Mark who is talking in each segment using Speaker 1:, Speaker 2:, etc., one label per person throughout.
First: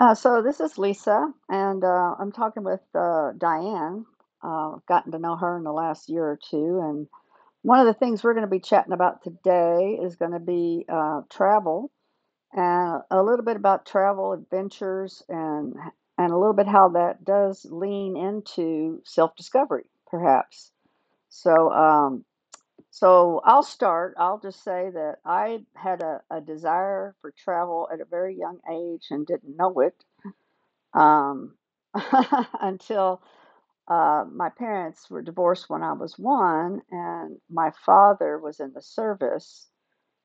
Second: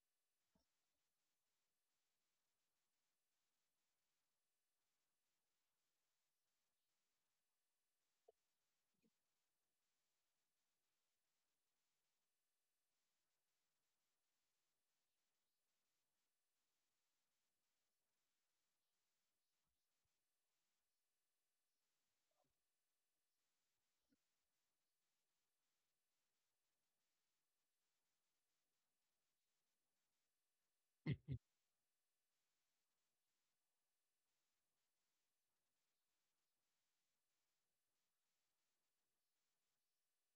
Speaker 1: so this is Lisa, and I'm talking with Diane. I've gotten to know her in the last year or two, and one of the things we're going to be chatting about today is going to be travel and a little bit about travel adventures and a little bit how that does lean into self-discovery, perhaps. So, um, so I'll start. I'll just say that I had a desire for travel at a very young age and didn't know it um, until my parents were divorced when I was 1, and my father was in the service.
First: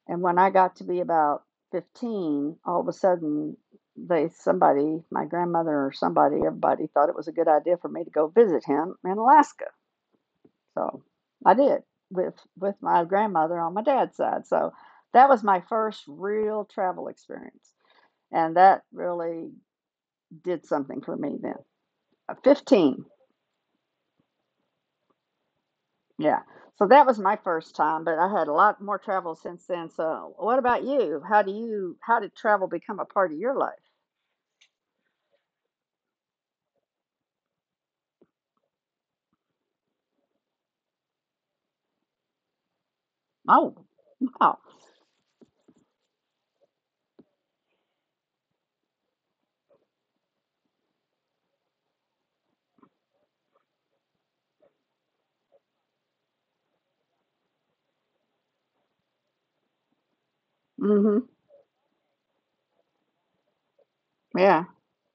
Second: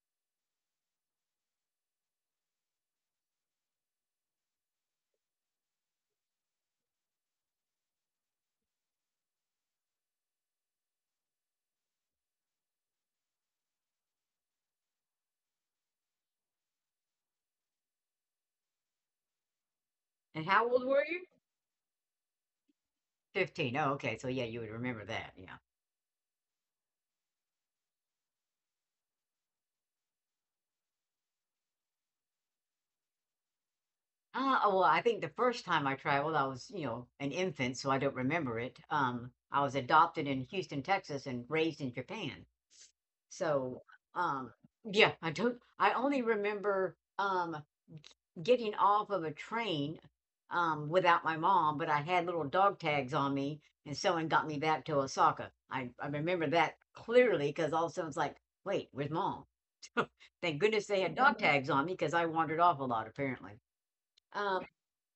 Speaker 1: And when I got to be about 15, all of a sudden, they somebody, my grandmother or somebody, everybody thought it was a good idea for me to go visit him in Alaska. So I did with my grandmother on my dad's side. So that was my first real travel experience, and that really
Speaker 2: And
Speaker 1: did
Speaker 2: how old
Speaker 1: something
Speaker 2: were
Speaker 1: for
Speaker 2: you?
Speaker 1: me then. 15.
Speaker 2: 15. Oh, okay. So, yeah, you would remember that. Yeah.
Speaker 1: Yeah. So that was my first time, but I had a lot more travel since then. So what about you? How do you how did travel become a part of your life?
Speaker 2: Oh, well, I think the first time I traveled, I was, you know, an infant, so I don't remember it. I was adopted in Houston, Texas, and raised in Japan. So,
Speaker 1: Oh,
Speaker 2: um,
Speaker 1: wow.
Speaker 2: yeah, I don't, I only remember, getting off of a train, without my mom, but I had little dog tags on me and someone got me back to Osaka. I remember that clearly because all of a sudden it's like, wait, where's mom? Thank goodness they had
Speaker 1: Mhm.
Speaker 2: dog tags on me because I wandered off a lot apparently. Um,
Speaker 1: Yeah.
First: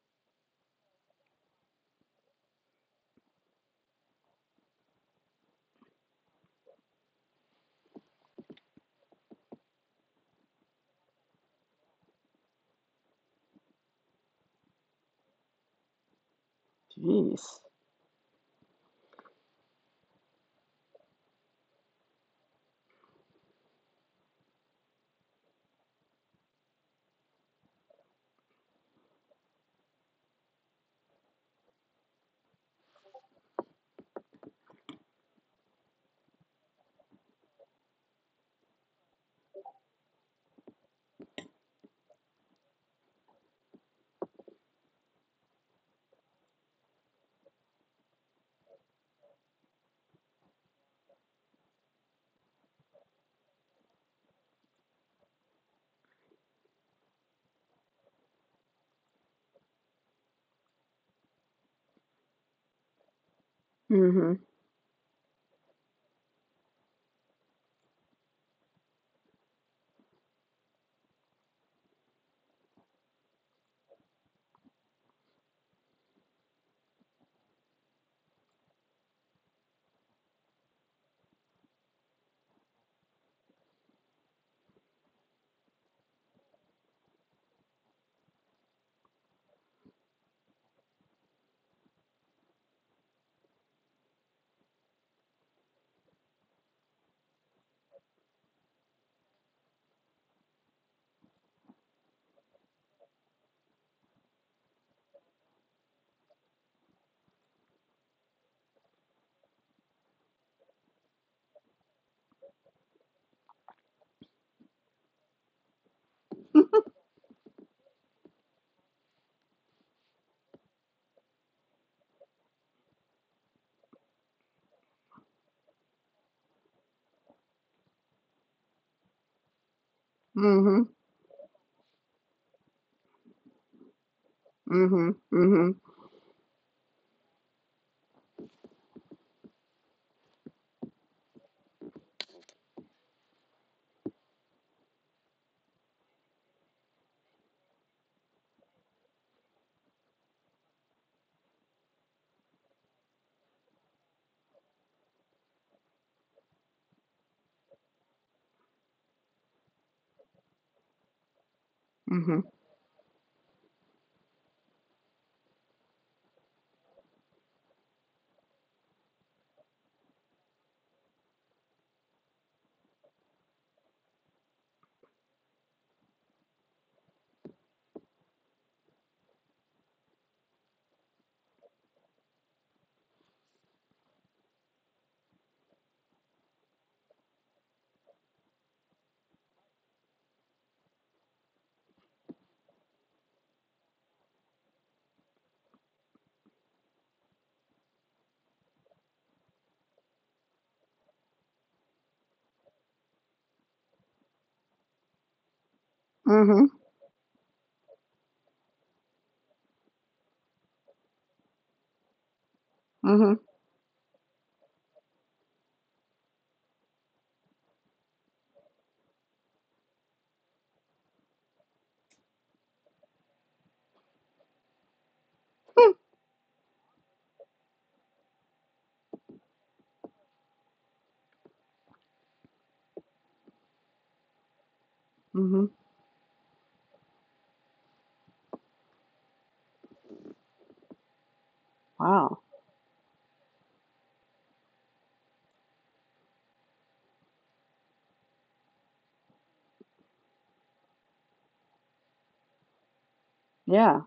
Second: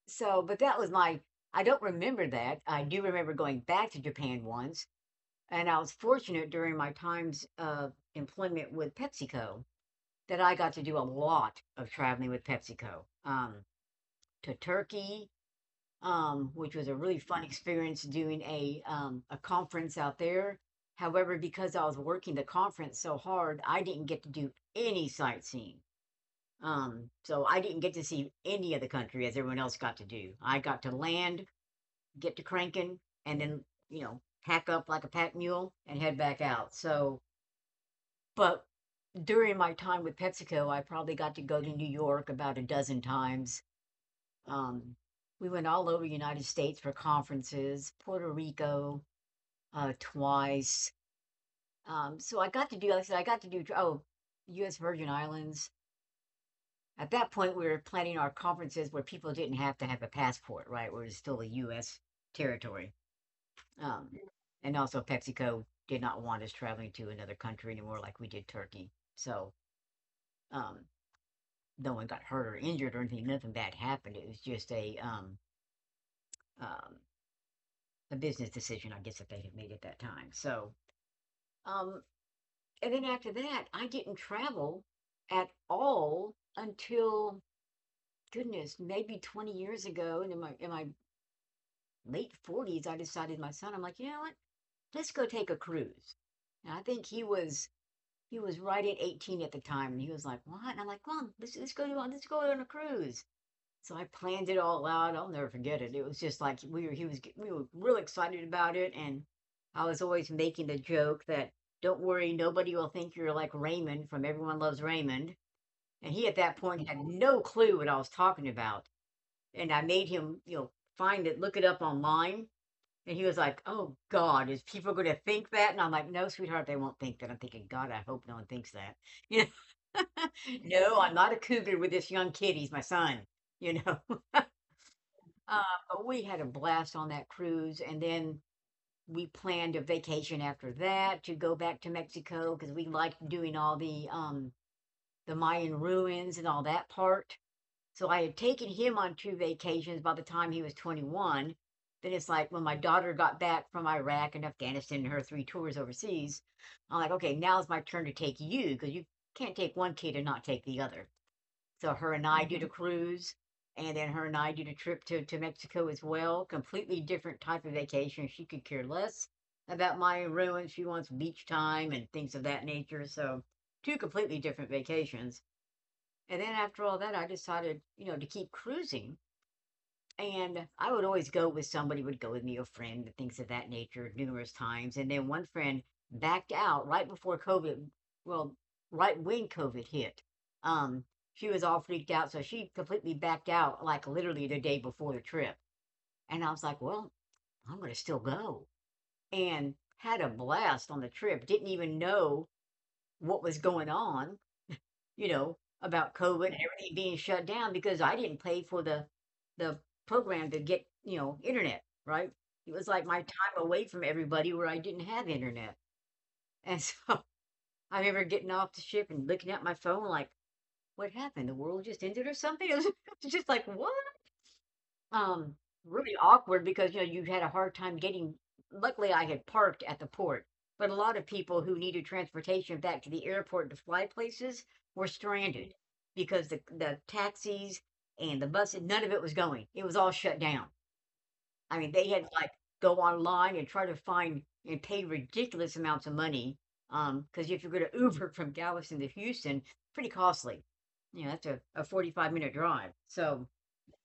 Speaker 2: so, but that was my, I don't remember that. I do remember going back to Japan once, and I was fortunate during my times of employment with PepsiCo that I got to do a lot of traveling with PepsiCo, to Turkey, which was a really
Speaker 1: Jeez.
Speaker 2: fun experience doing a conference out there. However, because I was working the conference so hard, I didn't get to do any sightseeing. So I didn't get to see any of the country as everyone else got to do. I got to land, get to cranking, and then you know pack up like a pack mule and head back out. But during my time with PepsiCo, I probably got to go to New York about a dozen times. Um, we went all over the United States for conferences, Puerto Rico twice. So I got to do, like I said, I got to do, oh, US Virgin Islands. At that point, we were planning our conferences where people didn't have to have a passport, right? Where it was still a US territory. Um,
Speaker 1: Mhm.
Speaker 2: and also, PepsiCo did not want us traveling to another country anymore like we did Turkey. So, um, no one got hurt or injured or anything. Nothing bad happened. It was just um, a business decision, I guess, that they had made at that time. Um, and then after that, I didn't travel at all until, goodness, maybe 20 years ago. And in my late 40s, I decided, my son, I'm like, you know what? Let's go take a cruise. And I think he was right at 18 at the time, and he was like, what? And I'm like, Mom, let's go on a cruise. So I planned it all out. I'll never forget it. It was just like we were real excited about it. And I was always making the joke that don't worry, nobody will think you're like Raymond from Everyone Loves Raymond. And he at that point had no clue what I was talking about. And I made him, you know, find it, look it up online. And he was like, oh God, is people going to think that? And I'm like, no, sweetheart, they won't think that. I'm thinking, God, I hope no one thinks that. You know,
Speaker 1: Mhm.
Speaker 2: no, I'm not a cougar with this young kid. He's my son, you know.
Speaker 1: Mhm.
Speaker 2: Uh,
Speaker 1: Mhm.
Speaker 2: but we had a blast on that cruise, and then we planned a vacation after that to go back to Mexico because we liked doing all the Mayan ruins and all that part. So I had taken him on two vacations by the time he was 21. Then it's like when my daughter got back from Iraq and Afghanistan and her three tours overseas, I'm like, okay, now it's my turn to take you because you can't take one kid and not take the other. So her and
Speaker 1: Mhm.
Speaker 2: I did a cruise, and then her and I did a trip to Mexico as well. Completely different type of vacation. She could care less about my ruins. She wants beach time and things of that nature. So two completely different vacations. And then after all that, I decided, you know, to keep cruising, and I would always go with, somebody would go with me, a friend, and things of that nature, numerous times. And then one friend backed out right before COVID, well, right when COVID hit. Um, she was all freaked out, so she completely backed out, like literally the day before the trip. And I was like, well, I'm gonna still go, and had a blast on the trip. Didn't even know what was going on, you know, about COVID and
Speaker 1: Mhm.
Speaker 2: everything being shut down because I didn't pay for the program to get, you know, internet, right? It was like my
Speaker 1: Mhm.
Speaker 2: time away from everybody where I didn't have internet. And so I remember getting off the ship and looking at my phone like, what happened? The world just ended or something? It was just like, what? um,
Speaker 1: Hmm.
Speaker 2: Really awkward because, you know, you had a hard time getting, luckily, I had parked at the port, but a lot of people who needed transportation back to the airport to fly places were
Speaker 1: Mhm.
Speaker 2: stranded because the taxis and the buses, none of it was going. It was all shut down. I mean, they had
Speaker 1: Wow.
Speaker 2: to, like, go online and try to find and pay ridiculous amounts of money. Because if you're gonna Uber from Galveston to Houston, pretty costly. You know, that's a 45-minute drive, so
Speaker 1: Yeah.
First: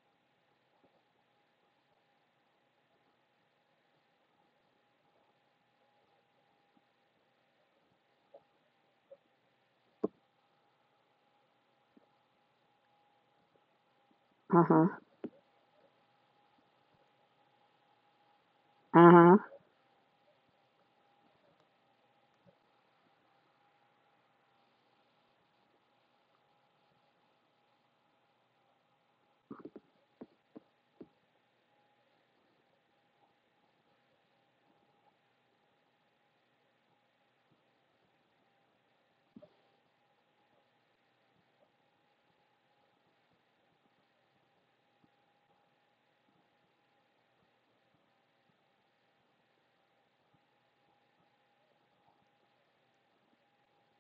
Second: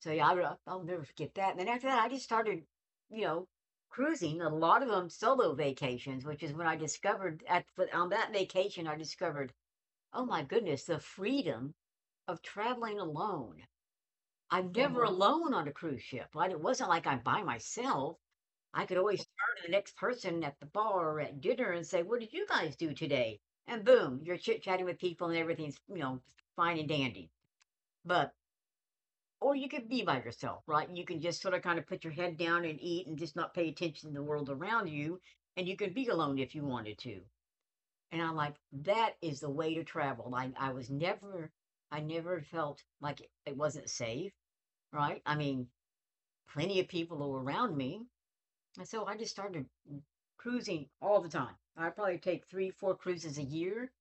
Speaker 2: so yeah, I'll never forget that. And then after that, I just started, you know, cruising. A lot of them solo vacations, which is when I discovered at, on that vacation I discovered, oh my goodness, the freedom of traveling alone. I'm
Speaker 1: Uh-huh.
Speaker 2: never alone on a cruise ship. Like it wasn't like I'm by myself. I could always turn
Speaker 1: Uh-huh.
Speaker 2: to the next person at the bar or at dinner and say, "What did you guys do today?" And boom, you're chit chatting with people and everything's, you know, fine and dandy. But or you could be by yourself, right? You can just sort of kind of put your head down and eat and just not pay attention to the world around you. And you can be alone if you wanted to. And I'm like, that is the way to travel. I never felt like it wasn't safe, right? I mean, plenty of people were around me. And so I just started cruising all the time. I probably take three, four cruises a year.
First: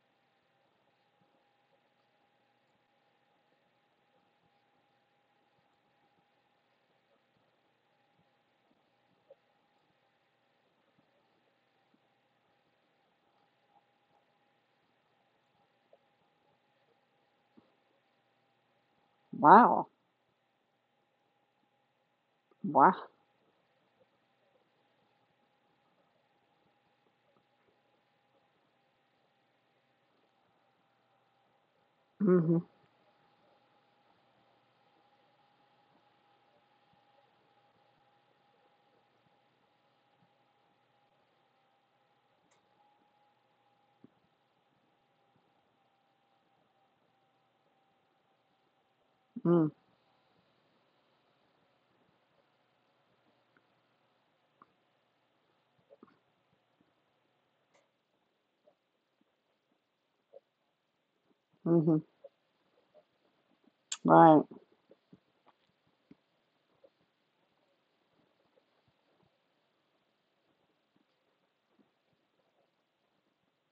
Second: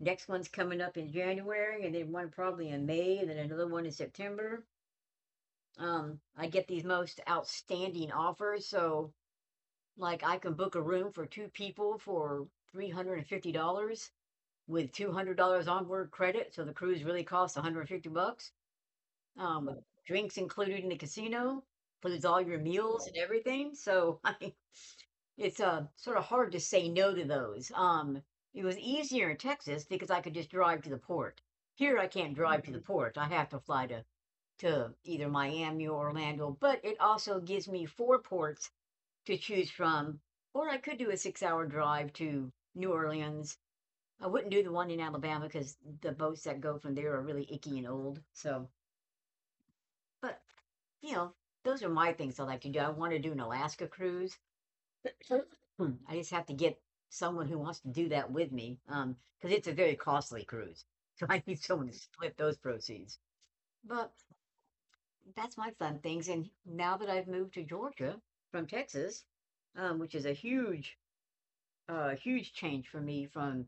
Speaker 2: Next one's coming up in January, and then one probably in May, and then another one in September. I get these most outstanding offers. So like I can book a room for two people for $350 with $200 onboard credit, so the cruise really costs 150 bucks with
Speaker 1: Wow.
Speaker 2: drinks included in the casino, includes all your
Speaker 1: Wow.
Speaker 2: meals and everything. So I mean it's sort of hard to say no to those. It was easier in Texas because I could just drive to the port. Here I can't
Speaker 1: Mhm.
Speaker 2: drive to the port, I have to fly to either Miami or Orlando, but it also gives me four ports to choose from. Or I could do a 6 hour drive to New Orleans. I wouldn't do the one in Alabama because the boats that go from there are really icky and old. So,
Speaker 1: Mm.
Speaker 2: but you know, those are my things I like to do. I want to do an Alaska cruise. I just have to get someone who wants to do that with me, because it's a very costly cruise. So I need someone to
Speaker 1: Mhm.
Speaker 2: split those proceeds. But
Speaker 1: Right.
Speaker 2: that's my fun things. And now that I've moved to Georgia from Texas, which is a huge, huge change for me from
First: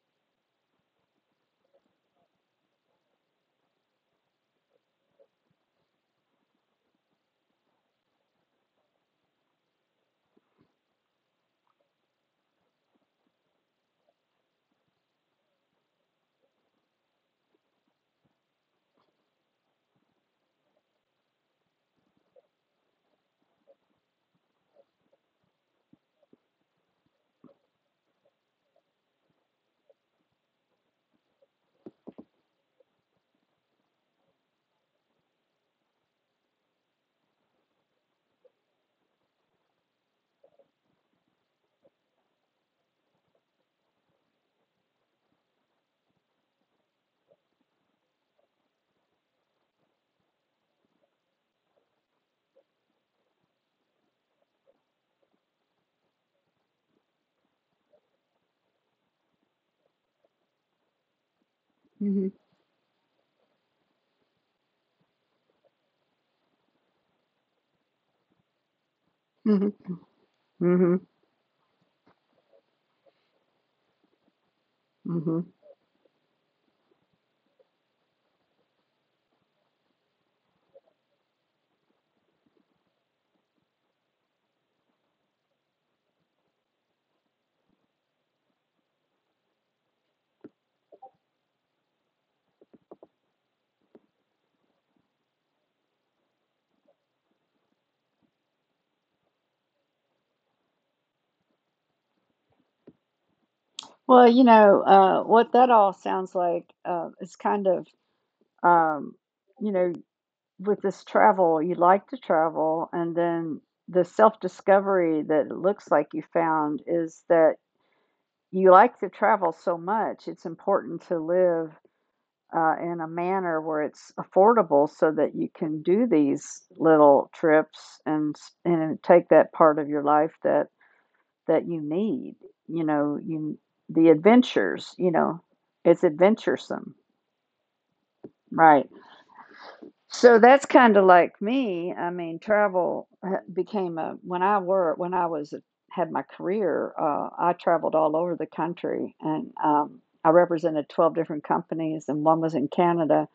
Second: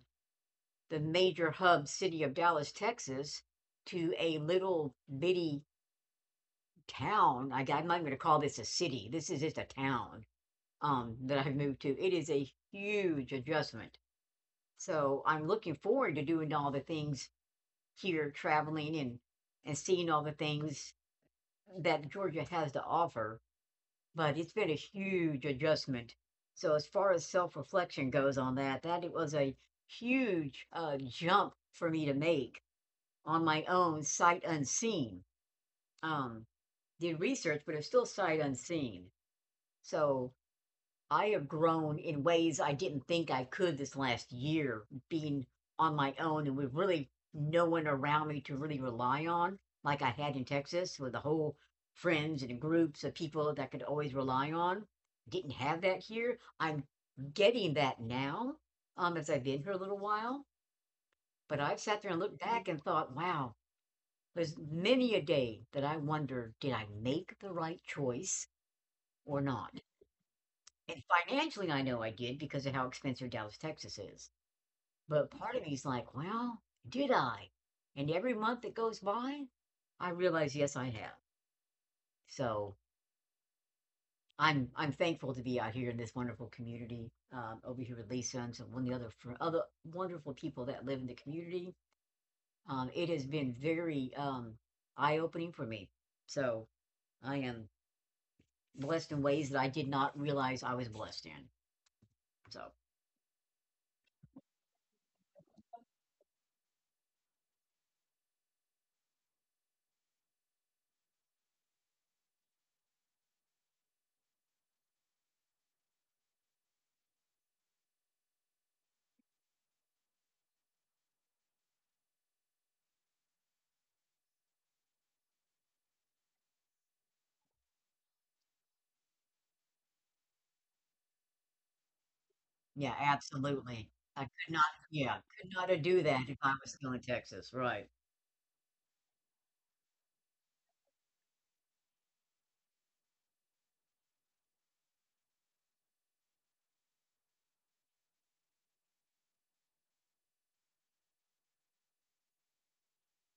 Speaker 2: the major hub city of Dallas, Texas, to a little bitty town. I'm not going to call this a city. This is just a town that I've moved to. It is a huge adjustment. So I'm looking forward to doing all the things here, traveling and seeing all the things that Georgia has to offer, but it's been a huge adjustment. So as far as self-reflection goes on that, that it was a huge jump for me to make on my own, sight unseen. Um, did research, but it's still sight unseen. So I have grown in ways I didn't think I could this last year, being on my own and with really no one around me to really rely on, like I had in Texas with the whole friends and groups of people that I could always rely on. Didn't have that here. I'm getting that now, as I've been here a little while. But I've sat there and
Speaker 1: Mhm.
Speaker 2: looked back and thought, wow, there's many a day that I wonder, did I make the right choice or not?
Speaker 1: Mhm.
Speaker 2: And
Speaker 1: Mhm.
Speaker 2: financially, I know I did because of how expensive Dallas, Texas is. But
Speaker 1: Mhm.
Speaker 2: part of me's like, well, did I? And every month that goes by, I realize, yes, I have. So I'm thankful to be out here in this wonderful community, over here with Lisa and some one of the other wonderful people that live in the community. It has been very eye opening for me. So I am blessed in ways that I did not realize I was blessed in. So
Speaker 1: Well, what that all sounds like is kind of um, you know, with this travel, you like to travel, and then the self discovery that it looks like you found is that you like to travel so much. It's important to live in a manner where it's affordable so that you can do these little trips and and take that part of your life that you need. You
Speaker 2: yeah,
Speaker 1: know, you
Speaker 2: absolutely.
Speaker 1: the
Speaker 2: I could not,
Speaker 1: adventures. You
Speaker 2: yeah,
Speaker 1: know,
Speaker 2: could not do
Speaker 1: it's
Speaker 2: that if I was still
Speaker 1: adventuresome,
Speaker 2: in Texas, right.
Speaker 1: right? So that's kind of like me. I mean, travel ha- became a when I was had my career. I traveled all over the country, and I represented 12 different companies, and one was in Canada.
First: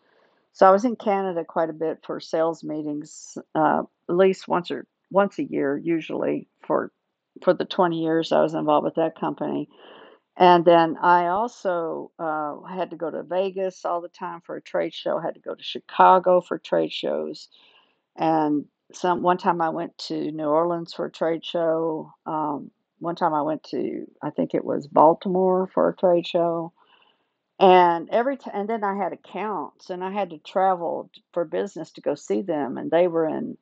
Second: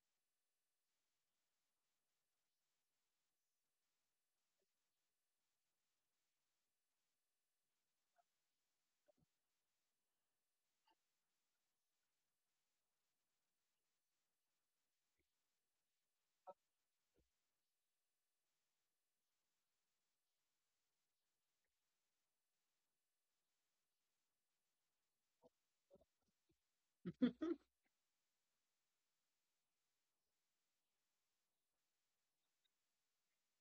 Speaker 1: So I was in Canada quite a bit for sales meetings, at least once or once a year, usually for the 20 years I was involved with that company. And then I also had to go to Vegas all the time for a trade show. Had to go to Chicago for trade shows. And some one time I went to New Orleans for a trade show. One time I went to, I think it was, Baltimore for a trade show. And every time, and then I had accounts, and I had to travel for business to go see them, and they were in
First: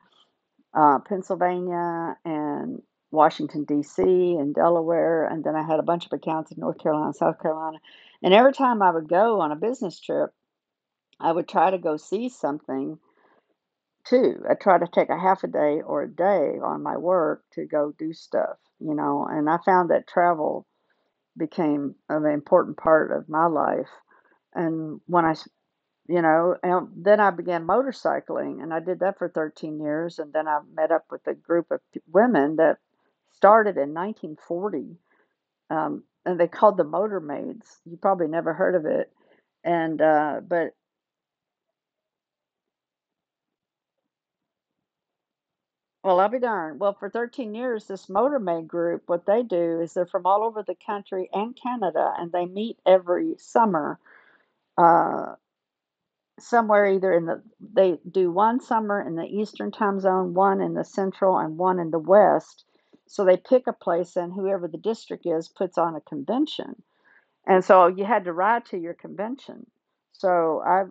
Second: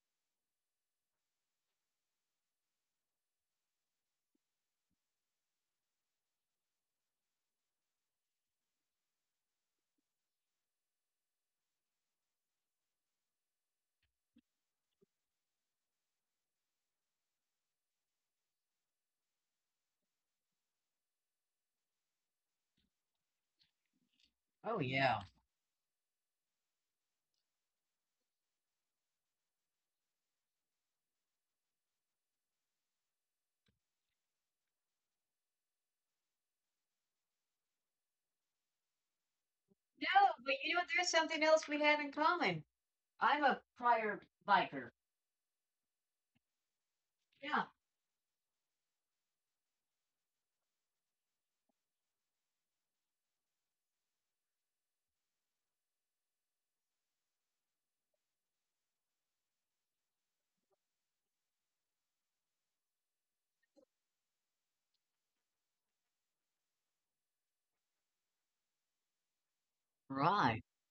Speaker 1: Pennsylvania and Washington, D.C., and Delaware. And then I had a bunch of accounts in North Carolina, South Carolina. And every time I would go on a business trip, I would try to go see something too. I try to take a half a day or a day on my work to go do stuff, you know. And I found that travel became an important part of my life.
Speaker 2: Oh,
Speaker 1: And
Speaker 2: yeah.
Speaker 1: when I. You know, and then I began motorcycling, and I did that for 13 years, and then I met up with a group of women that started in 1940, and they called the Motormaids. You probably never heard of it, and
Speaker 2: No, but
Speaker 1: but
Speaker 2: you know what, there's something else we have in common. I'm a prior biker.
Speaker 1: well, I'll be darned. Well, for 13
Speaker 2: Yeah.
Speaker 1: years, this Motormaid group, what they do is they're from all over the country and Canada, and they meet every summer. Uh, somewhere either in the they do one summer in the eastern time zone, one in the central, and one in the west. So they pick a place, and whoever the district is puts on a convention, and so you had to ride to your convention. So
Speaker 2: Right,
Speaker 1: I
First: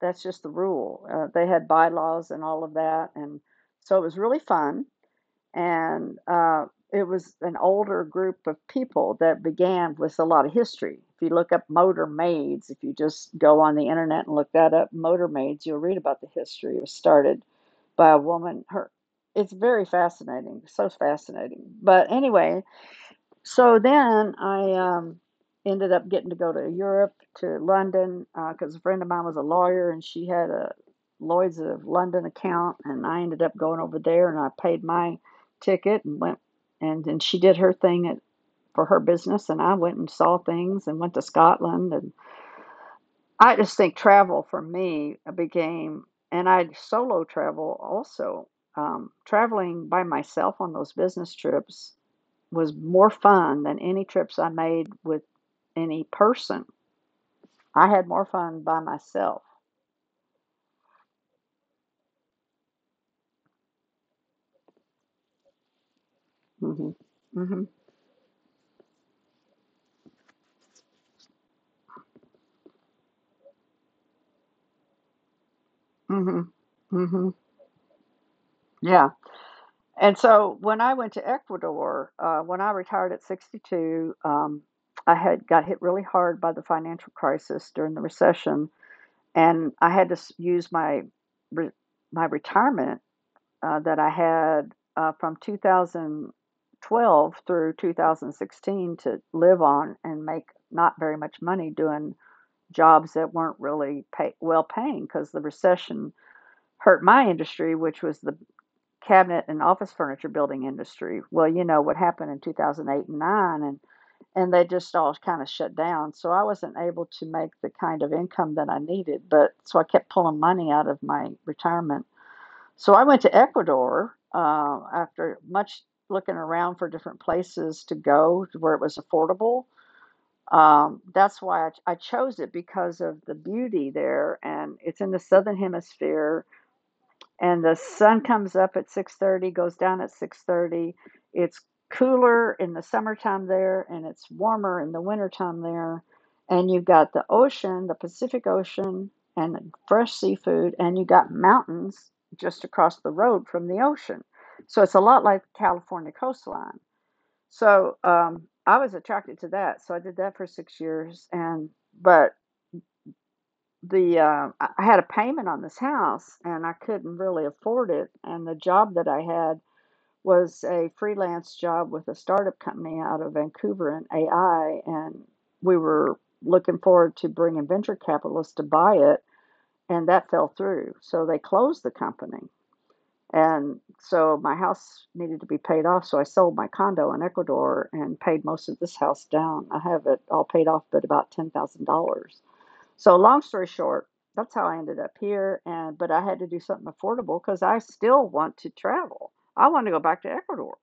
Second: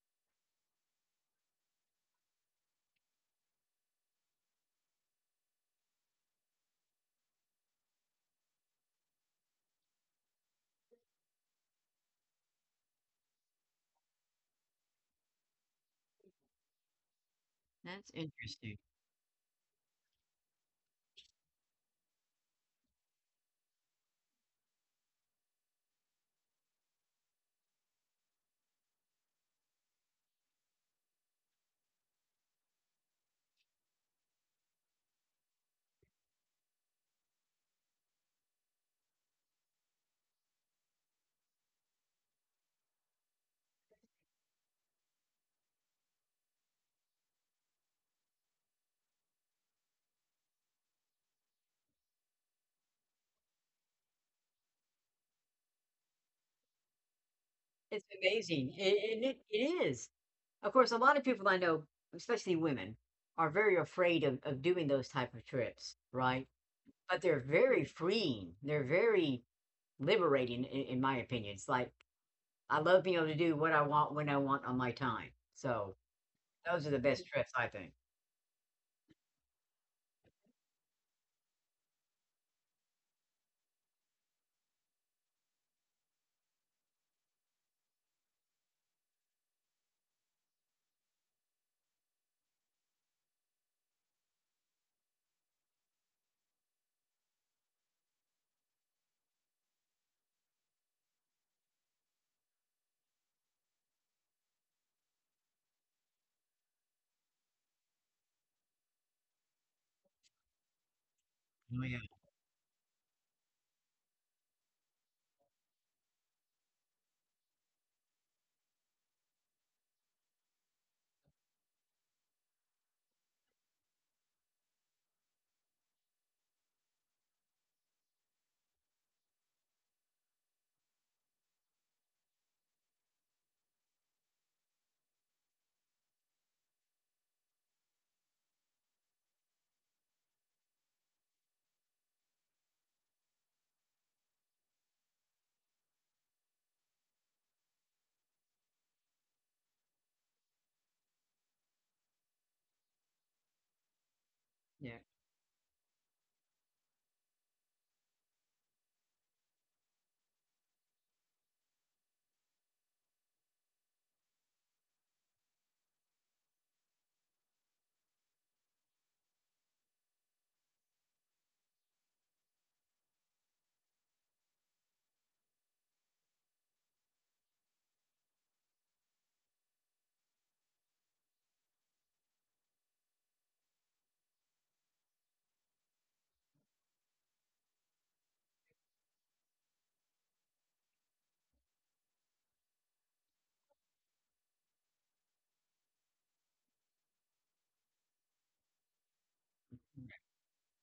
Speaker 1: That's just the rule. They had bylaws and all of that, and so it was really fun and it was an older group of people that began with a lot of history. If you look up motor maids, if you just go on the internet and look that up, motor maids, you'll read about the history. It was started by
Speaker 2: that's
Speaker 1: a woman.
Speaker 2: interesting.
Speaker 1: It's very fascinating, so fascinating. But anyway, so then I ended up getting to go to Europe, to London, because a friend of mine was a lawyer and she had a Lloyd's of London account, and I ended up going over there and I paid my ticket and went, and she did her thing for her business, and I went and saw things and went to Scotland, and I just think travel for me became, and I solo travel also. Traveling by myself on those business trips was more fun than any trips I made with any person. I
Speaker 2: It's
Speaker 1: had more fun
Speaker 2: amazing,
Speaker 1: by
Speaker 2: a and it
Speaker 1: myself.
Speaker 2: it is. Of course, a lot of people I know, especially women, are very afraid of doing those type of trips, right?
Speaker 1: Mm. Hmm.
Speaker 2: But they're
Speaker 1: Mm.
Speaker 2: very freeing, they're very liberating I in my opinion, it's like I love being able to do what I want when I want on my time. So
Speaker 1: Hmm.
Speaker 2: those are the
Speaker 1: Hmm.
Speaker 2: best
Speaker 1: Hmm.
Speaker 2: trips, I think.
Speaker 1: Yeah. And so when I went to Ecuador, when I retired at 62, I had got hit really hard by the financial crisis during the recession, and I had to use my re- my retirement that I had from 2012 through 2016 to live on and make not very much money doing jobs that weren't really well paying because the recession hurt my industry, which was the cabinet and office furniture building industry. Well, you know
Speaker 2: Oh,
Speaker 1: what
Speaker 2: yeah.
Speaker 1: happened in 2008 and 9, and they just all kind of shut down. So I wasn't able to make the kind of income that I needed, but so I kept pulling money out of my retirement. So I went to Ecuador after much looking around for different places to go to where it was affordable. That's why I chose it because of the beauty there, and it's in the southern hemisphere, and the sun comes up at 6:30, goes down at 6:30. It's cooler in the summertime there, and it's warmer in the wintertime there, and you've got the ocean, the Pacific Ocean, and fresh seafood, and you got mountains just across the road from the ocean. So it's
Speaker 2: Yeah.
Speaker 1: a lot like the California coastline. So I was attracted to that, so I did that for 6 years. And but the I had a payment on this house and I couldn't really afford it. And the job that I had was a freelance job with a startup company out of Vancouver in AI, and we were looking forward to bringing venture capitalists to buy it, and that fell through. So they closed the company. And so my house needed to be paid off. So I sold my condo in Ecuador and paid most of this house down. I have it all paid off, but about $10,000. So long story short, that's how I ended up here. And but I had to do something affordable because I still want to travel. I want to go back to Ecuador.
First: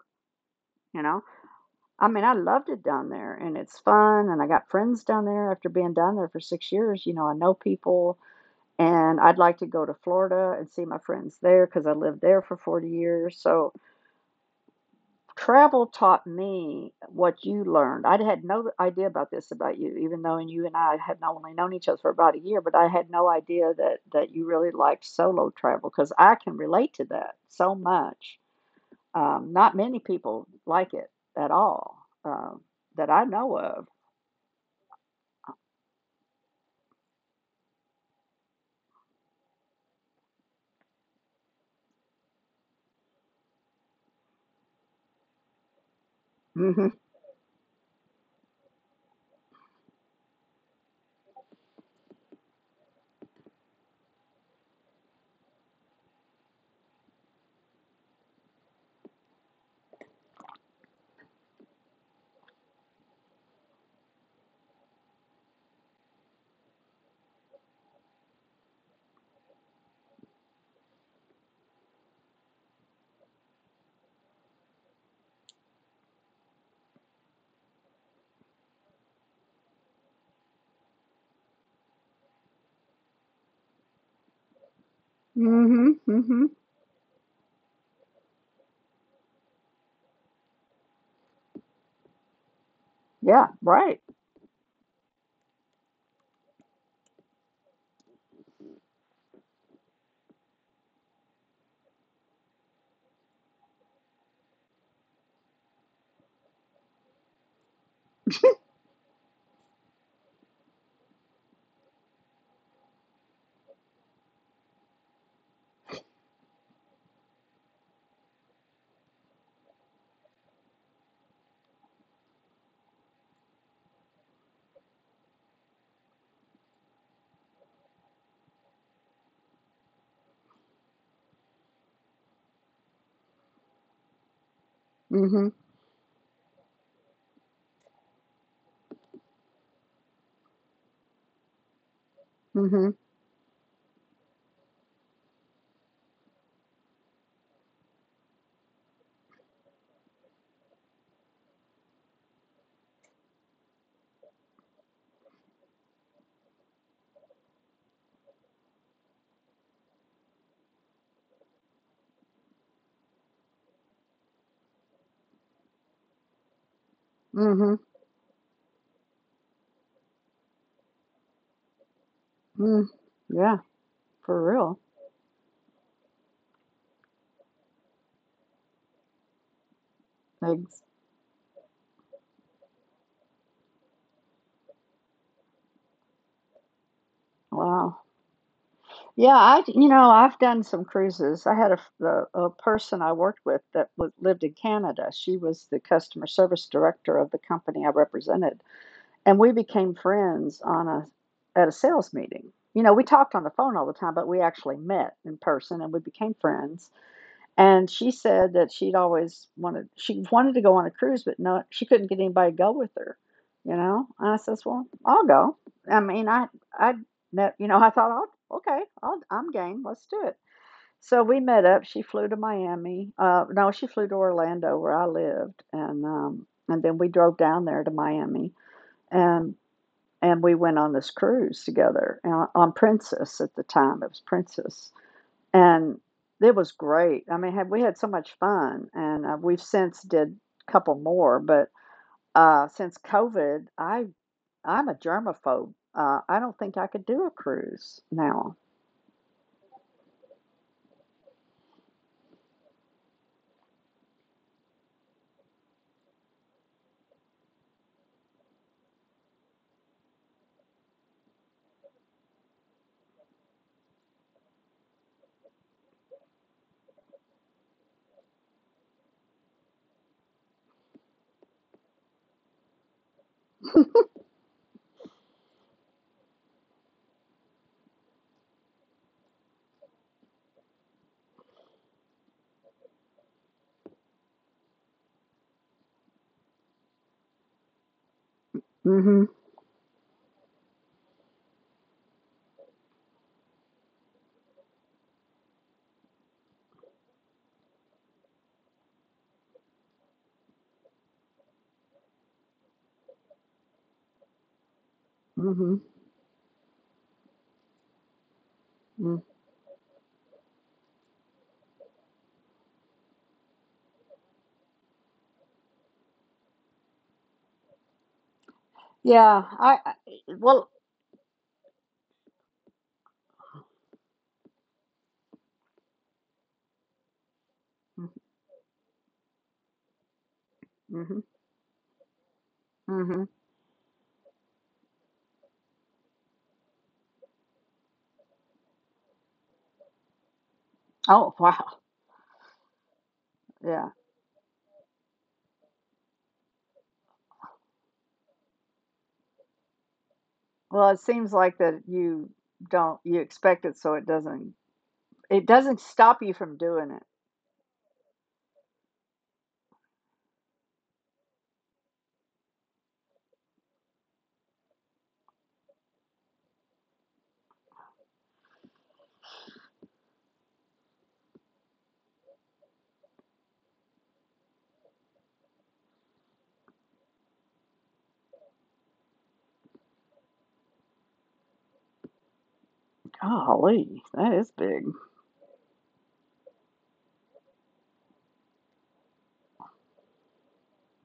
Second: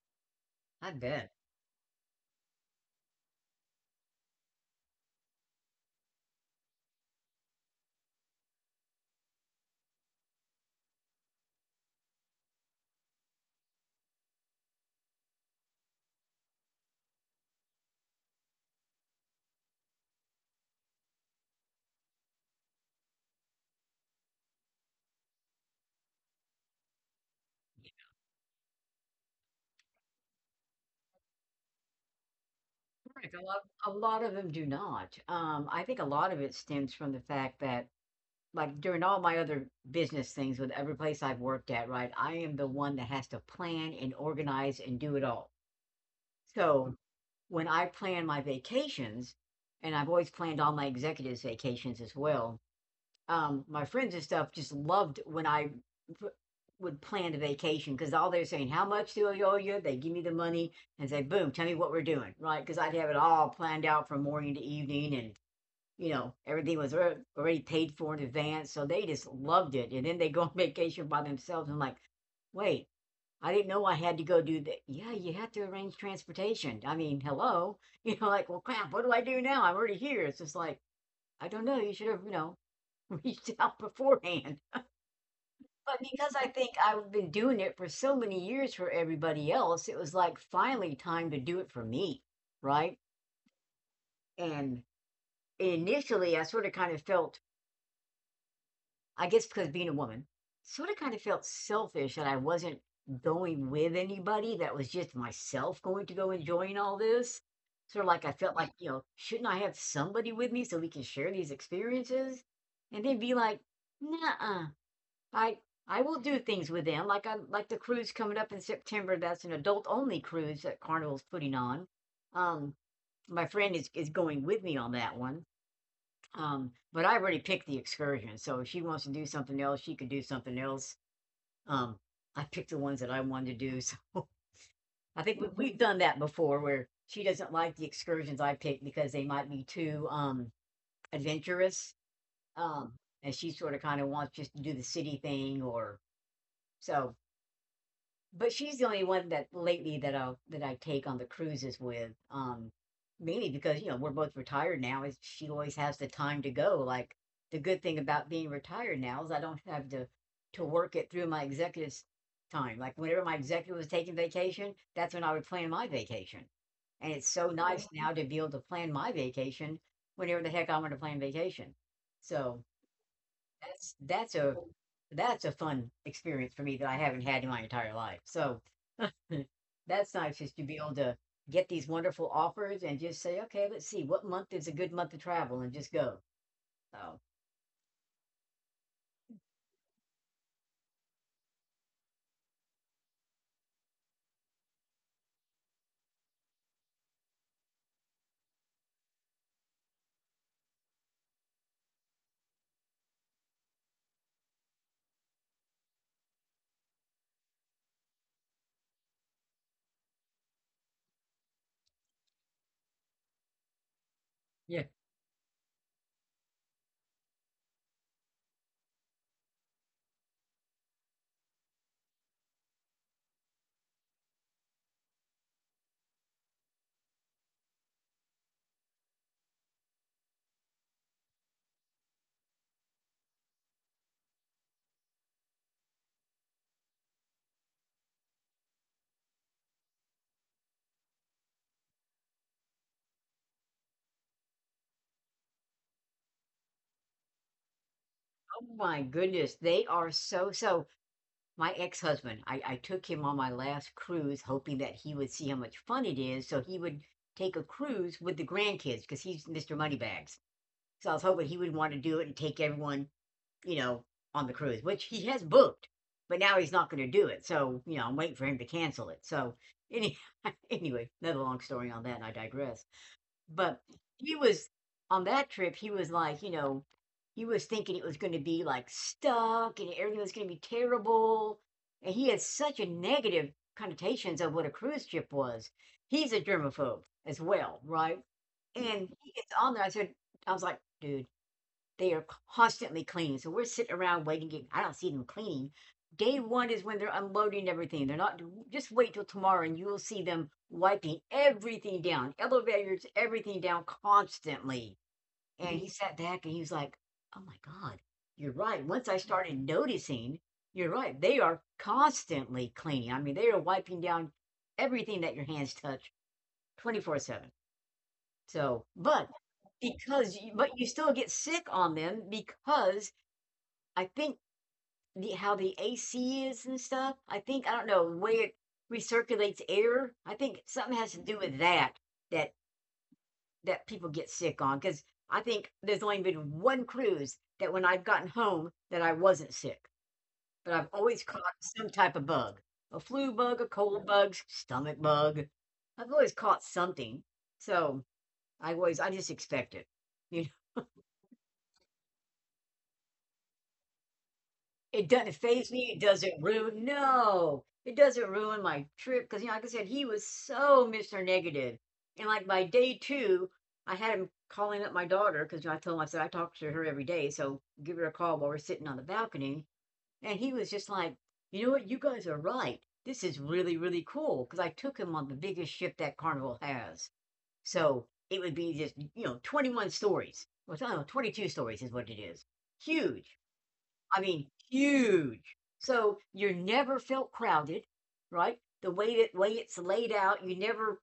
Speaker 2: I
Speaker 1: You know,
Speaker 2: bet.
Speaker 1: I mean, I loved it down there, and it's fun, and I got friends down there after being down there for 6 years. You know, I know people, and I'd like to go to Florida and see my friends there because I lived there for 40 years. So travel taught me what you learned. I had no idea about this about you, even though you and I had not only known each other for about a year, but I had no idea that you really liked solo travel because I can relate to that so much. Not many people like it at all, that I
Speaker 2: Correct.
Speaker 1: know of.
Speaker 2: A lot of them do not. I think a lot of it stems from the fact that, like, during all my other business things with every place I've worked at, right, I am the one that has to plan and organize and do it all.
Speaker 1: Mm-hmm.
Speaker 2: So when I plan my vacations, and I've always planned all my executives' vacations as well, my friends and stuff just loved when I would plan a vacation because all they're saying, how much do I owe you? They give me the money and say, boom, tell me what we're doing, right? Because I'd have it all planned out from morning to evening and, you know, everything was already paid for in advance. So they just loved it. And then they go on vacation by themselves and I'm like, wait, I didn't know I had to go do that. Yeah, you have to arrange transportation. I mean, hello. You know, like, well, crap, what do I do now? I'm already here. It's just like, I don't know. You should have, you know, reached out beforehand.
Speaker 1: Mm-hmm.
Speaker 2: But because
Speaker 1: Mm-hmm.
Speaker 2: I think I've been doing it for so many years for everybody else, it was like finally time to do it for me, right?
Speaker 1: Yeah. Right.
Speaker 2: And initially, I sort of kind of felt, I guess because being a woman, sort of kind of felt selfish that I wasn't going with anybody, that was just myself going to go enjoying all this. Sort of like I felt like, you know, shouldn't I have somebody with me so we can share these experiences? And then be like, nah, I I will do things with them, like I like the cruise coming up in September. That's an adult only cruise that Carnival's putting on. Um, my friend is going with me on that one. But I already picked the excursion, so if she wants to do something else, she could do something else. Um, I picked the ones that I wanted to do, so I think
Speaker 1: Mm-hmm.
Speaker 2: we've done that before, where she doesn't like the excursions I pick because they might be too adventurous.
Speaker 1: Mm-hmm.
Speaker 2: Um, and she sort of kind of wants just to do the city thing, or so but she's the only one that lately that I take on the cruises with. Mainly because you know we're both retired now. Is she always has the time to go? Like the good thing about being retired now is I don't have to work it through my executive's time. Like whenever my executive was taking vacation, that's when I would plan my vacation. And it's so
Speaker 1: Mm-hmm.
Speaker 2: nice. Oh, now to be able to plan my vacation whenever the heck I want to plan vacation. So
Speaker 1: Mm. Yeah.
Speaker 2: that's that's
Speaker 1: For
Speaker 2: a
Speaker 1: real.
Speaker 2: that's a fun experience for me that I haven't had in my entire life. So Mm. That's nice is to be
Speaker 1: Ex-
Speaker 2: able to get these wonderful offers and just say, "Okay, let's see what month is a good month to travel," and just go. So
Speaker 1: Wow. Yeah, I've done some cruises. I had a f a person I worked with that was lived in Canada. She was the customer service director of the company I represented, and we became friends on a at a sales meeting. You know, we talked on the phone all the time, but we actually met in person and we became friends. And she said that she'd always wanted she wanted to go on a cruise, but no, she couldn't get anybody to go with her, you know. And I says, "Well,
Speaker 2: yeah.
Speaker 1: I'll go." I mean, I ne you know, I thought, "I'll okay, I'll I'm game. Let's do it." So we met up. She flew to Miami. No, she flew to Orlando where I lived, and then we drove down there to Miami, and we went on this cruise together on Princess at the time. It was Princess and it was great. I mean, had we had so much fun, and we've since did a couple more, but since COVID, I'm a germaphobe. I don't think I could do a cruise now.
Speaker 2: Oh my goodness, they are so my ex-husband, I took him on my last cruise hoping that he would see how much fun it is, so he would take a cruise with the grandkids because he's Mr. Moneybags. So I was hoping he would wanna do it and take everyone, you know, on the cruise, which he has booked, but now he's not going to do it. So, you know, I'm waiting for him to cancel it. So, any, anyway, another long story on that, and I digress. But he was on that trip, he was like, you know, he was thinking it was going to be like stuck and everything was going to be terrible. And he had such a negative connotations of what a cruise ship was. He's a germaphobe as well, right? And
Speaker 1: Mhm.
Speaker 2: he gets on there. I said, I was like, dude, they are constantly cleaning, so we're sitting around waiting, and I don't see them cleaning. Day one is when they're unloading everything. They're not, just wait till tomorrow and you will see them wiping everything down, elevators, everything down constantly. And
Speaker 1: Mhm.
Speaker 2: Mhm. He sat back and he was like, oh my God, you're right. Once
Speaker 1: Mm.
Speaker 2: I started noticing, you're right. They are constantly cleaning. I mean, they are wiping down everything that your hands touch 24 7. So, but
Speaker 1: Yeah, I
Speaker 2: because you,
Speaker 1: well
Speaker 2: but you still get sick on them because I think the how the AC is and stuff, I think, I don't
Speaker 1: mhm,
Speaker 2: know, the way it recirculates air, I think something has
Speaker 1: mm
Speaker 2: to do with that that
Speaker 1: mhm.
Speaker 2: that people get sick on because I think there's only been one cruise that when I've gotten home that I wasn't sick, but I've always
Speaker 1: Oh,
Speaker 2: caught
Speaker 1: wow.
Speaker 2: some type of bug, a flu bug, a
Speaker 1: Yeah.
Speaker 2: cold bug, stomach bug. I've always caught something, so I always I just expect it, you.
Speaker 1: Well, it seems like that you don't you expect it, so it
Speaker 2: It doesn't faze
Speaker 1: doesn't
Speaker 2: me, it
Speaker 1: stop you
Speaker 2: doesn't
Speaker 1: from
Speaker 2: ruin,
Speaker 1: doing it.
Speaker 2: no, it doesn't ruin my trip. Because you know, like I said, he was so Mr. Negative, and, like, by day 2, I had him calling up my daughter because I told him, I said, "I talk to her every day, so give her a call while we're sitting on the balcony," and he was just like, "You know what? You guys are right. This is really, really cool." Because I took him on the biggest ship that Carnival has, so it would be just, you know, 21 stories, or so I don't know, 22 stories is what it is. Huge.
Speaker 1: Golly,
Speaker 2: I
Speaker 1: that
Speaker 2: mean,
Speaker 1: is big.
Speaker 2: huge. So you're never felt crowded, right? The way that way it's laid out, you never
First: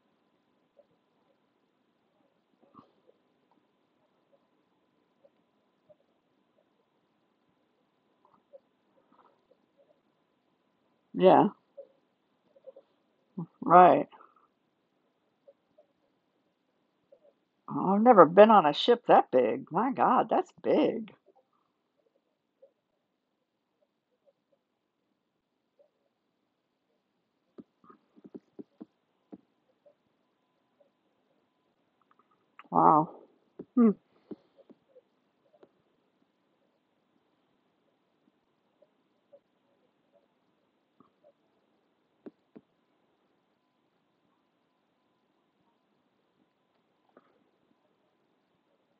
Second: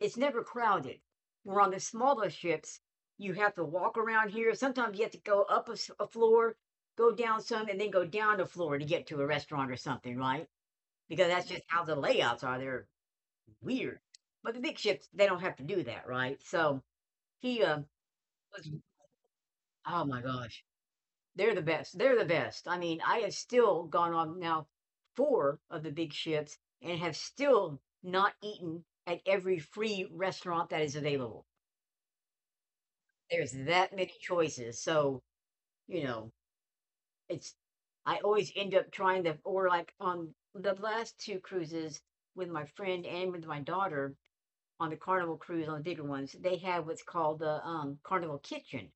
Speaker 2: it's never crowded. Where on the smaller ships, you have to walk around here. Sometimes you have to go up a floor, go down some, and then go down a floor to get to a restaurant or something, right? Because
Speaker 1: Yeah,
Speaker 2: that's just how the layouts are. They're weird.
Speaker 1: right.
Speaker 2: But the big ships, they don't have to do that, right? So he
Speaker 1: Oh, I've never been on
Speaker 2: was,
Speaker 1: a ship that big. My
Speaker 2: oh my
Speaker 1: God, that's
Speaker 2: gosh.
Speaker 1: big.
Speaker 2: They're the best. They're the best. I mean, I have still gone on now four of the big ships and have still not eaten at every free restaurant that is available.
Speaker 1: Wow.
Speaker 2: There's
Speaker 1: Hmm.
Speaker 2: that many choices. So, you know, it's, I always end up trying to, or like on the last two cruises with my friend and with my daughter on the Carnival cruise, on the bigger ones, they have what's called the Carnival Kitchen.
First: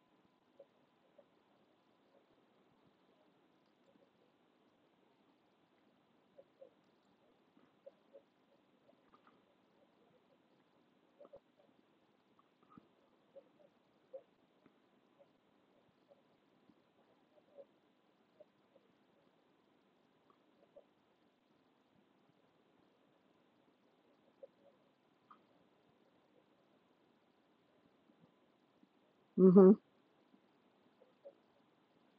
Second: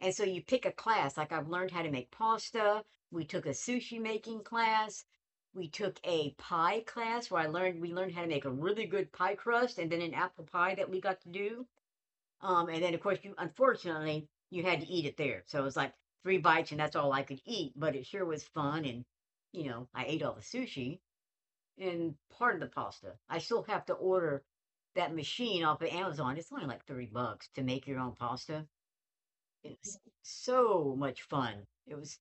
Speaker 2: And so you pick a class. Like I've learned how to make pasta. We took a sushi making class. We took a pie class where I learned we learned how to make a really good pie crust and then an apple pie that we got to do. And then of course you unfortunately you had to eat it there. So it was like three bites and that's all I could eat, but it sure was fun and you know, I ate all the sushi and part of the pasta. I still have to order that machine off of Amazon. It's only like $3 to make your own pasta.
Speaker 1: Mm-hmm.
Speaker 2: It was so much fun. It was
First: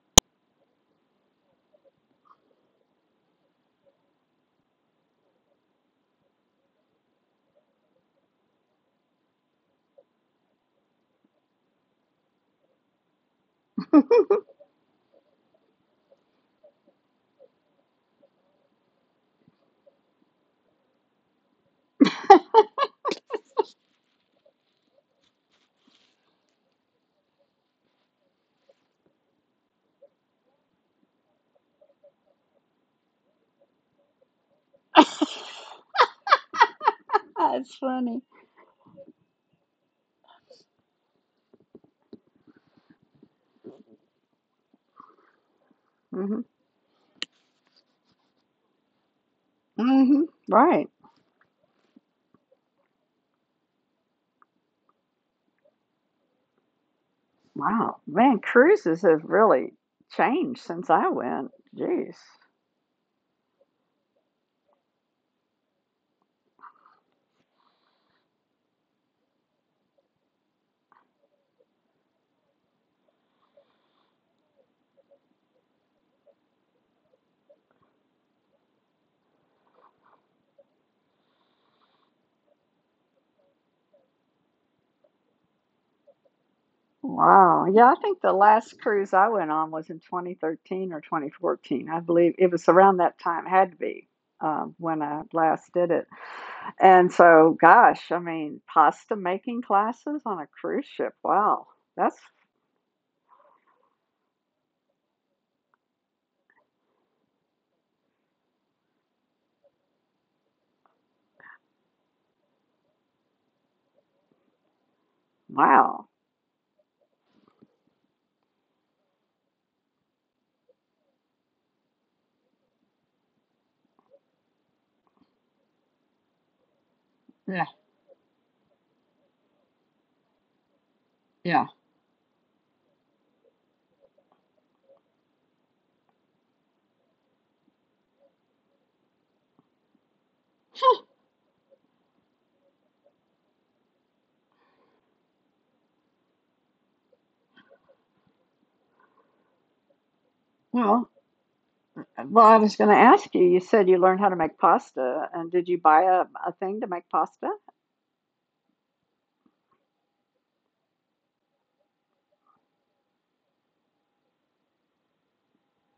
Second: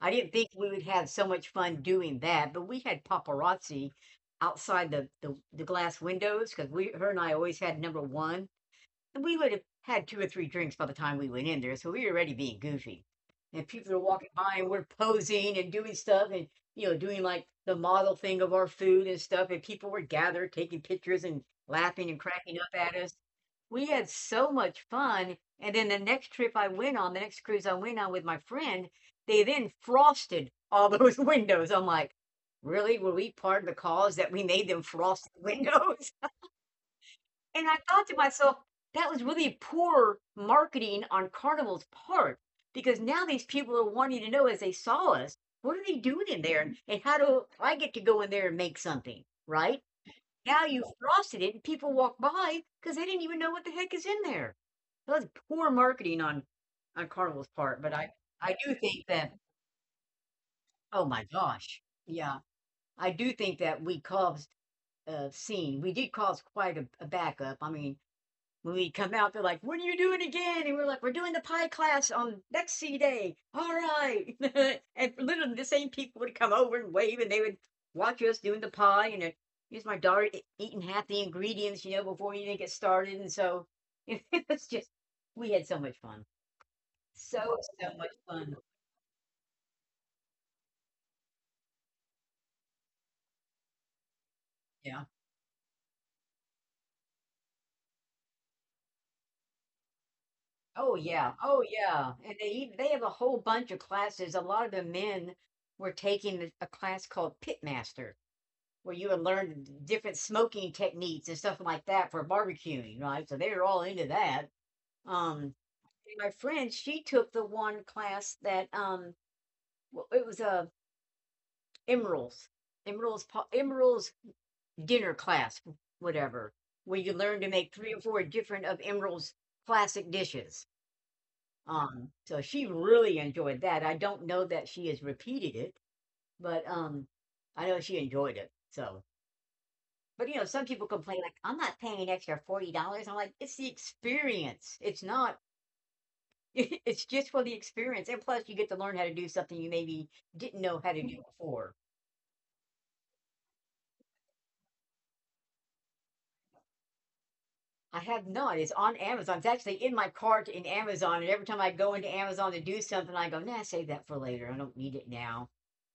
Speaker 2: I didn't think we would have so much fun doing that, but we had paparazzi outside the glass windows because we her and I always had number one we would have had two or three drinks by the time we went in there, so we were already being goofy. And people are walking by and we're posing and doing stuff and, doing like the model thing of our food and stuff, and people were gathered taking pictures and laughing and cracking up at us. We had so much fun. And then the next trip I went on, the next cruise I went on with my friend, they then frosted all those windows. I'm like, really? Were we part of the cause that we made them frost the windows? And
Speaker 1: That's
Speaker 2: I thought to
Speaker 1: funny.
Speaker 2: myself, that was really poor marketing on Carnival's part because now these people are wanting to know. As they saw us, what are they doing
Speaker 1: Hmm.
Speaker 2: in there? And how do I get to go in there and make something, right?
Speaker 1: Hmm.
Speaker 2: Now you
Speaker 1: Right.
Speaker 2: frosted it and people walk by because they didn't even know what the heck is in there. That was poor marketing on Carnival's part, but
Speaker 1: Wow.
Speaker 2: I
Speaker 1: Man,
Speaker 2: I do
Speaker 1: cruises
Speaker 2: think
Speaker 1: have
Speaker 2: that,
Speaker 1: really changed since
Speaker 2: oh
Speaker 1: I
Speaker 2: my
Speaker 1: went.
Speaker 2: gosh,
Speaker 1: Jeez.
Speaker 2: yeah, I do think that we caused scene. We did cause quite a backup. I mean, when we come out, they're like, "What are you doing again?" And we're like, "We're doing the pie class on next C day." All right, and literally the same people would come over and wave, and they would watch us doing the pie. And here's my daughter eating half the ingredients, before you even get started. And so it was just, we had so much fun, so
Speaker 1: Wow. Yeah, I
Speaker 2: so much
Speaker 1: think the
Speaker 2: fun.
Speaker 1: last cruise I went on was in 2013 or 2014. I believe it was around that time, had to be when
Speaker 2: Yeah.
Speaker 1: I last did it. And so, gosh, I mean, pasta making classes on a cruise
Speaker 2: Oh
Speaker 1: ship.
Speaker 2: yeah. Oh
Speaker 1: Wow.
Speaker 2: yeah.
Speaker 1: That's
Speaker 2: And they have a whole bunch of classes. A lot of the men were taking a class called Pitmaster where you would learn different smoking techniques and stuff like that for barbecuing, right? So they were all into that. Um,
Speaker 1: wow.
Speaker 2: my friend, she took the one class that it was a emeralds, emeralds dinner class, whatever, where you learn to
Speaker 1: Yeah.
Speaker 2: make three or four different of emeralds classic dishes.
Speaker 1: Yeah.
Speaker 2: So she really enjoyed that. I don't know that she has repeated it, but I know she enjoyed it. So, but some people complain like, "I'm not paying an extra $40." I'm like, "It's the experience. It's not it's just for the experience, and plus you get to learn how to do something you maybe didn't know
Speaker 1: Huh.
Speaker 2: how to
Speaker 1: Well,
Speaker 2: do before."
Speaker 1: I was going to ask you. You said you learned how to make pasta, and did you buy a thing to make pasta?
Speaker 2: I have not. It's on Amazon. It's actually in my cart in Amazon, and every time I go into Amazon to do something, I go, "Nah, save that for later. I don't need it now."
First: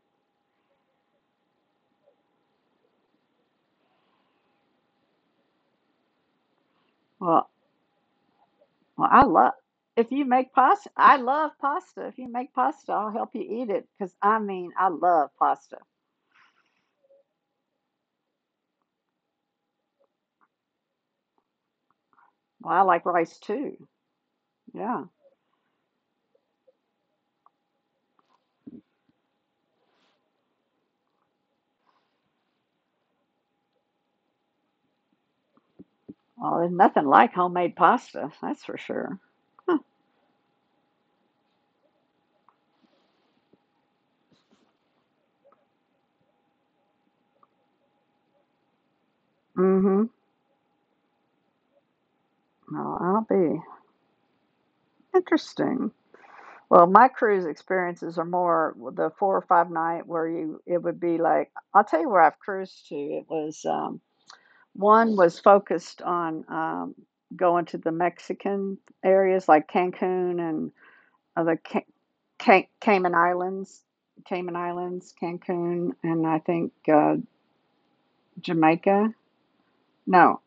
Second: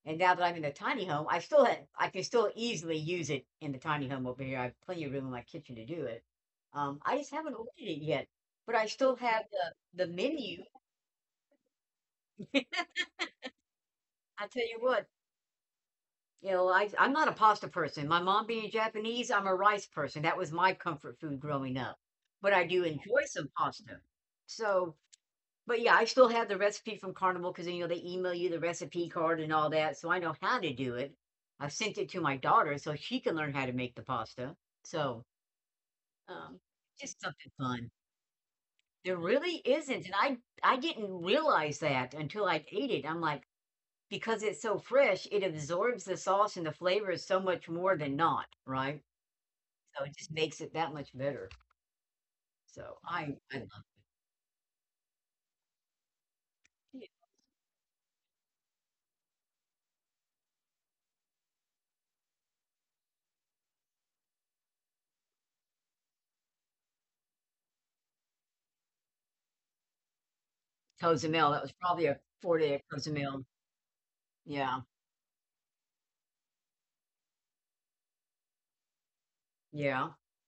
Speaker 2: And now that I'm in the tiny home, I still have, I can still easily use it in the tiny home over here. I have plenty of room in my kitchen to do it. I just
Speaker 1: Well,
Speaker 2: haven't ordered it yet, but I
Speaker 1: well,
Speaker 2: still
Speaker 1: I
Speaker 2: have
Speaker 1: love.
Speaker 2: the
Speaker 1: If you make
Speaker 2: menu.
Speaker 1: pasta, I love pasta. If you make
Speaker 2: I
Speaker 1: pasta, I'll help you eat it because I
Speaker 2: tell
Speaker 1: mean,
Speaker 2: you
Speaker 1: I
Speaker 2: what,
Speaker 1: love pasta.
Speaker 2: I'm not a pasta person. My mom being Japanese, I'm a rice person. That was my comfort food growing up. But I
Speaker 1: Well, I
Speaker 2: do
Speaker 1: like
Speaker 2: enjoy
Speaker 1: rice
Speaker 2: some
Speaker 1: too.
Speaker 2: pasta. So,
Speaker 1: Yeah.
Speaker 2: but yeah, I still have the recipe from Carnival because you know they email you the recipe card and all that, so I know how to do it. I've sent it to my daughter so she can learn how to make the pasta. So, um,
Speaker 1: Well, there's nothing
Speaker 2: just
Speaker 1: like
Speaker 2: something
Speaker 1: homemade
Speaker 2: fun.
Speaker 1: pasta, that's for
Speaker 2: There
Speaker 1: sure.
Speaker 2: really isn't, and I didn't realize that until I ate it. I'm like, because it's so fresh, it absorbs the sauce and the flavors so much more than not, right? So
Speaker 1: Mm-hmm.
Speaker 2: it just makes it that much better. So
Speaker 1: Well, I'll
Speaker 2: I
Speaker 1: be
Speaker 2: love.
Speaker 1: interesting. Well,
Speaker 2: Yeah.
Speaker 1: my cruise experiences are more the four or five night where you it would be like I'll tell you where I've cruised to. It was one was focused on going to the Mexican areas like Cancun and uh,
Speaker 2: Cozumel,
Speaker 1: the
Speaker 2: that was
Speaker 1: Ca-
Speaker 2: probably a 4
Speaker 1: Ca-
Speaker 2: day at
Speaker 1: Cayman
Speaker 2: Cozumel.
Speaker 1: Islands, Cayman
Speaker 2: Yeah,
Speaker 1: Islands, Cancun, and I think Jamaica.
Speaker 2: yeah,
Speaker 1: No,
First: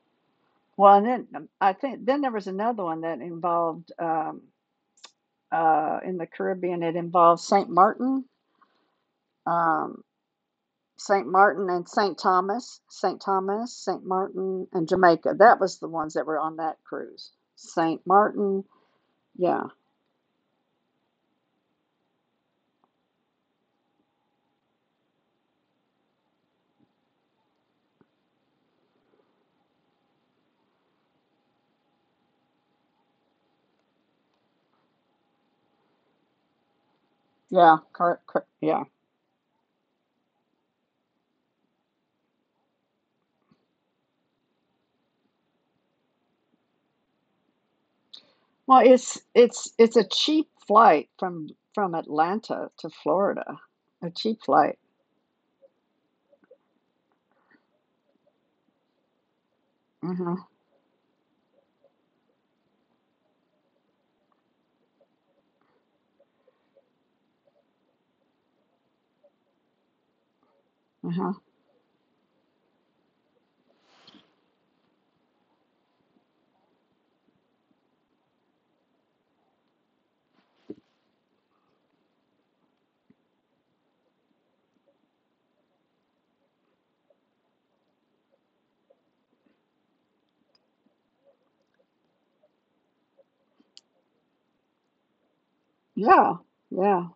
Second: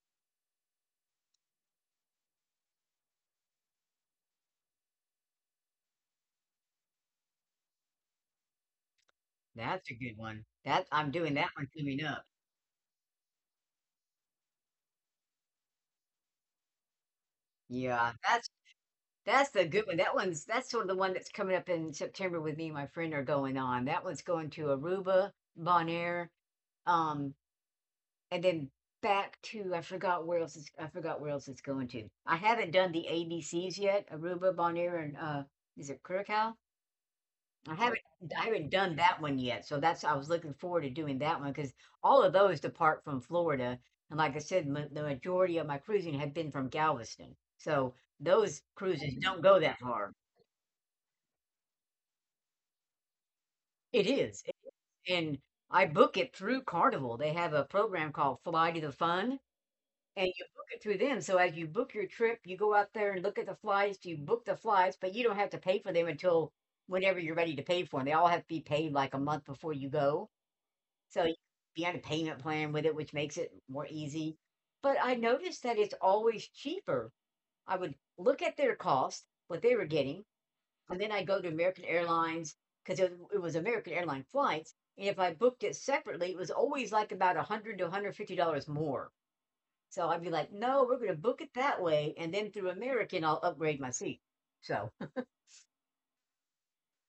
Speaker 1: well, and then I think then there was another one that involved in the Caribbean. It involved Saint Martin.
Speaker 2: that's a
Speaker 1: Um,
Speaker 2: good one. That I'm
Speaker 1: St.
Speaker 2: doing that one
Speaker 1: Martin and
Speaker 2: coming
Speaker 1: St.
Speaker 2: up.
Speaker 1: Thomas, St. Thomas, St. Martin, and Jamaica. That was the ones that were on that cruise. St.
Speaker 2: Yeah,
Speaker 1: Martin,
Speaker 2: that's the
Speaker 1: yeah,
Speaker 2: good one. That one's that's sort of the one that's coming up in September with me and my friend are going on. That one's going to Aruba, Bonaire, um, and then back to, I forgot where else it's I forgot where else it's going to. I haven't done the ABCs yet, Aruba, Bonaire, and is it Curacao? I
Speaker 1: yeah,
Speaker 2: haven't
Speaker 1: cor-
Speaker 2: I
Speaker 1: cor-
Speaker 2: haven't
Speaker 1: Yeah.
Speaker 2: done that one yet, so that's, I was looking forward to doing that one because all of those depart from Florida, and like I said, the majority of my cruising had been from Galveston, so those
Speaker 1: Well,
Speaker 2: cruises
Speaker 1: it's
Speaker 2: don't go
Speaker 1: it's
Speaker 2: that
Speaker 1: it's a
Speaker 2: far.
Speaker 1: cheap flight from Atlanta to Florida.
Speaker 2: It
Speaker 1: A
Speaker 2: is,
Speaker 1: cheap flight.
Speaker 2: and I book it through Carnival. They have a program called Fly to the Fun.
Speaker 1: Uh
Speaker 2: And you
Speaker 1: huh.
Speaker 2: book it through them, so as you book your trip, you go out there and look at the flights, you book the flights, but you don't have to pay for them until whenever you're ready to pay for them. They all have to be paid, like, a month before you go,
Speaker 1: Uh
Speaker 2: so
Speaker 1: huh.
Speaker 2: you be on a payment plan with it, which makes it more easy. But I noticed that it's always cheaper. I would look at their cost, what they were getting, and then I go to American Airlines 'cause it was American airline flights, and if I booked it separately, it was always, like, about $100 to $150 more. So I'd be like, no, we're going to book it that way. And then through American, I'll upgrade my seat. So,
Speaker 1: Yeah. Yeah.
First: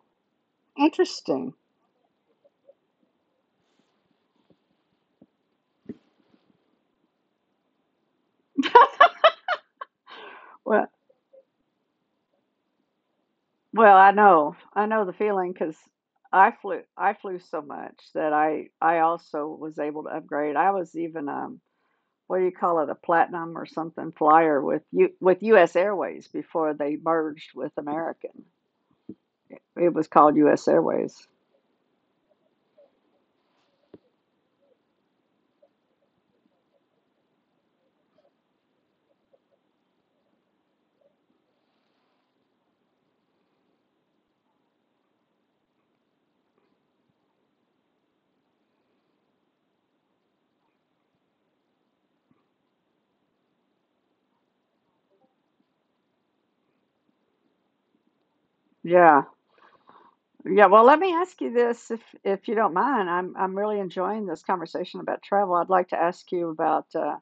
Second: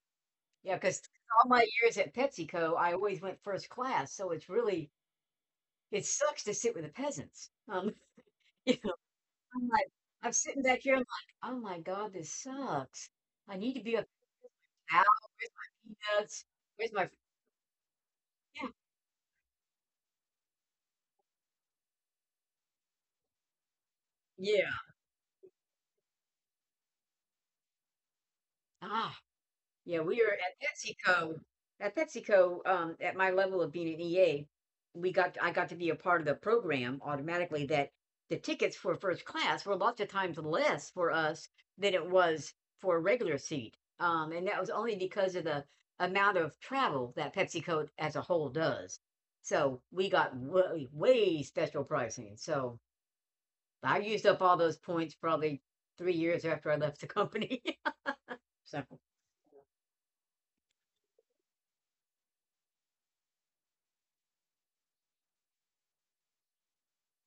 Speaker 2: yeah, because all
Speaker 1: Interesting.
Speaker 2: my years at PepsiCo, I always went first class. So it's really, it sucks to sit with the peasants. You know, I'm like, I'm sitting back
Speaker 1: Well,
Speaker 2: here. I'm like, oh my God, this sucks. I need to be a
Speaker 1: I know the feeling because
Speaker 2: peanuts. Where's my,
Speaker 1: I flew so much that
Speaker 2: yeah,
Speaker 1: I also was able to upgrade. I was even what do you call it, a platinum or something flyer
Speaker 2: yeah.
Speaker 1: with U.S. Airways before they merged with American.
Speaker 2: Ah,
Speaker 1: It
Speaker 2: yeah,
Speaker 1: was
Speaker 2: we were
Speaker 1: called
Speaker 2: at
Speaker 1: U.S. Airways.
Speaker 2: PepsiCo at my level of being an EA, we got I got to be a part of the program automatically that the tickets for first class were lots of times less for us than it was for a regular seat, and that was only because of the amount of travel that PepsiCo as a whole does. So, we got way, way special pricing, so I used up all those points probably 3 years after I left the company, so.
Speaker 1: Yeah, yeah. Well, let me ask you this, if you don't mind. I'm really enjoying this conversation about travel. I'd like to ask you about uh,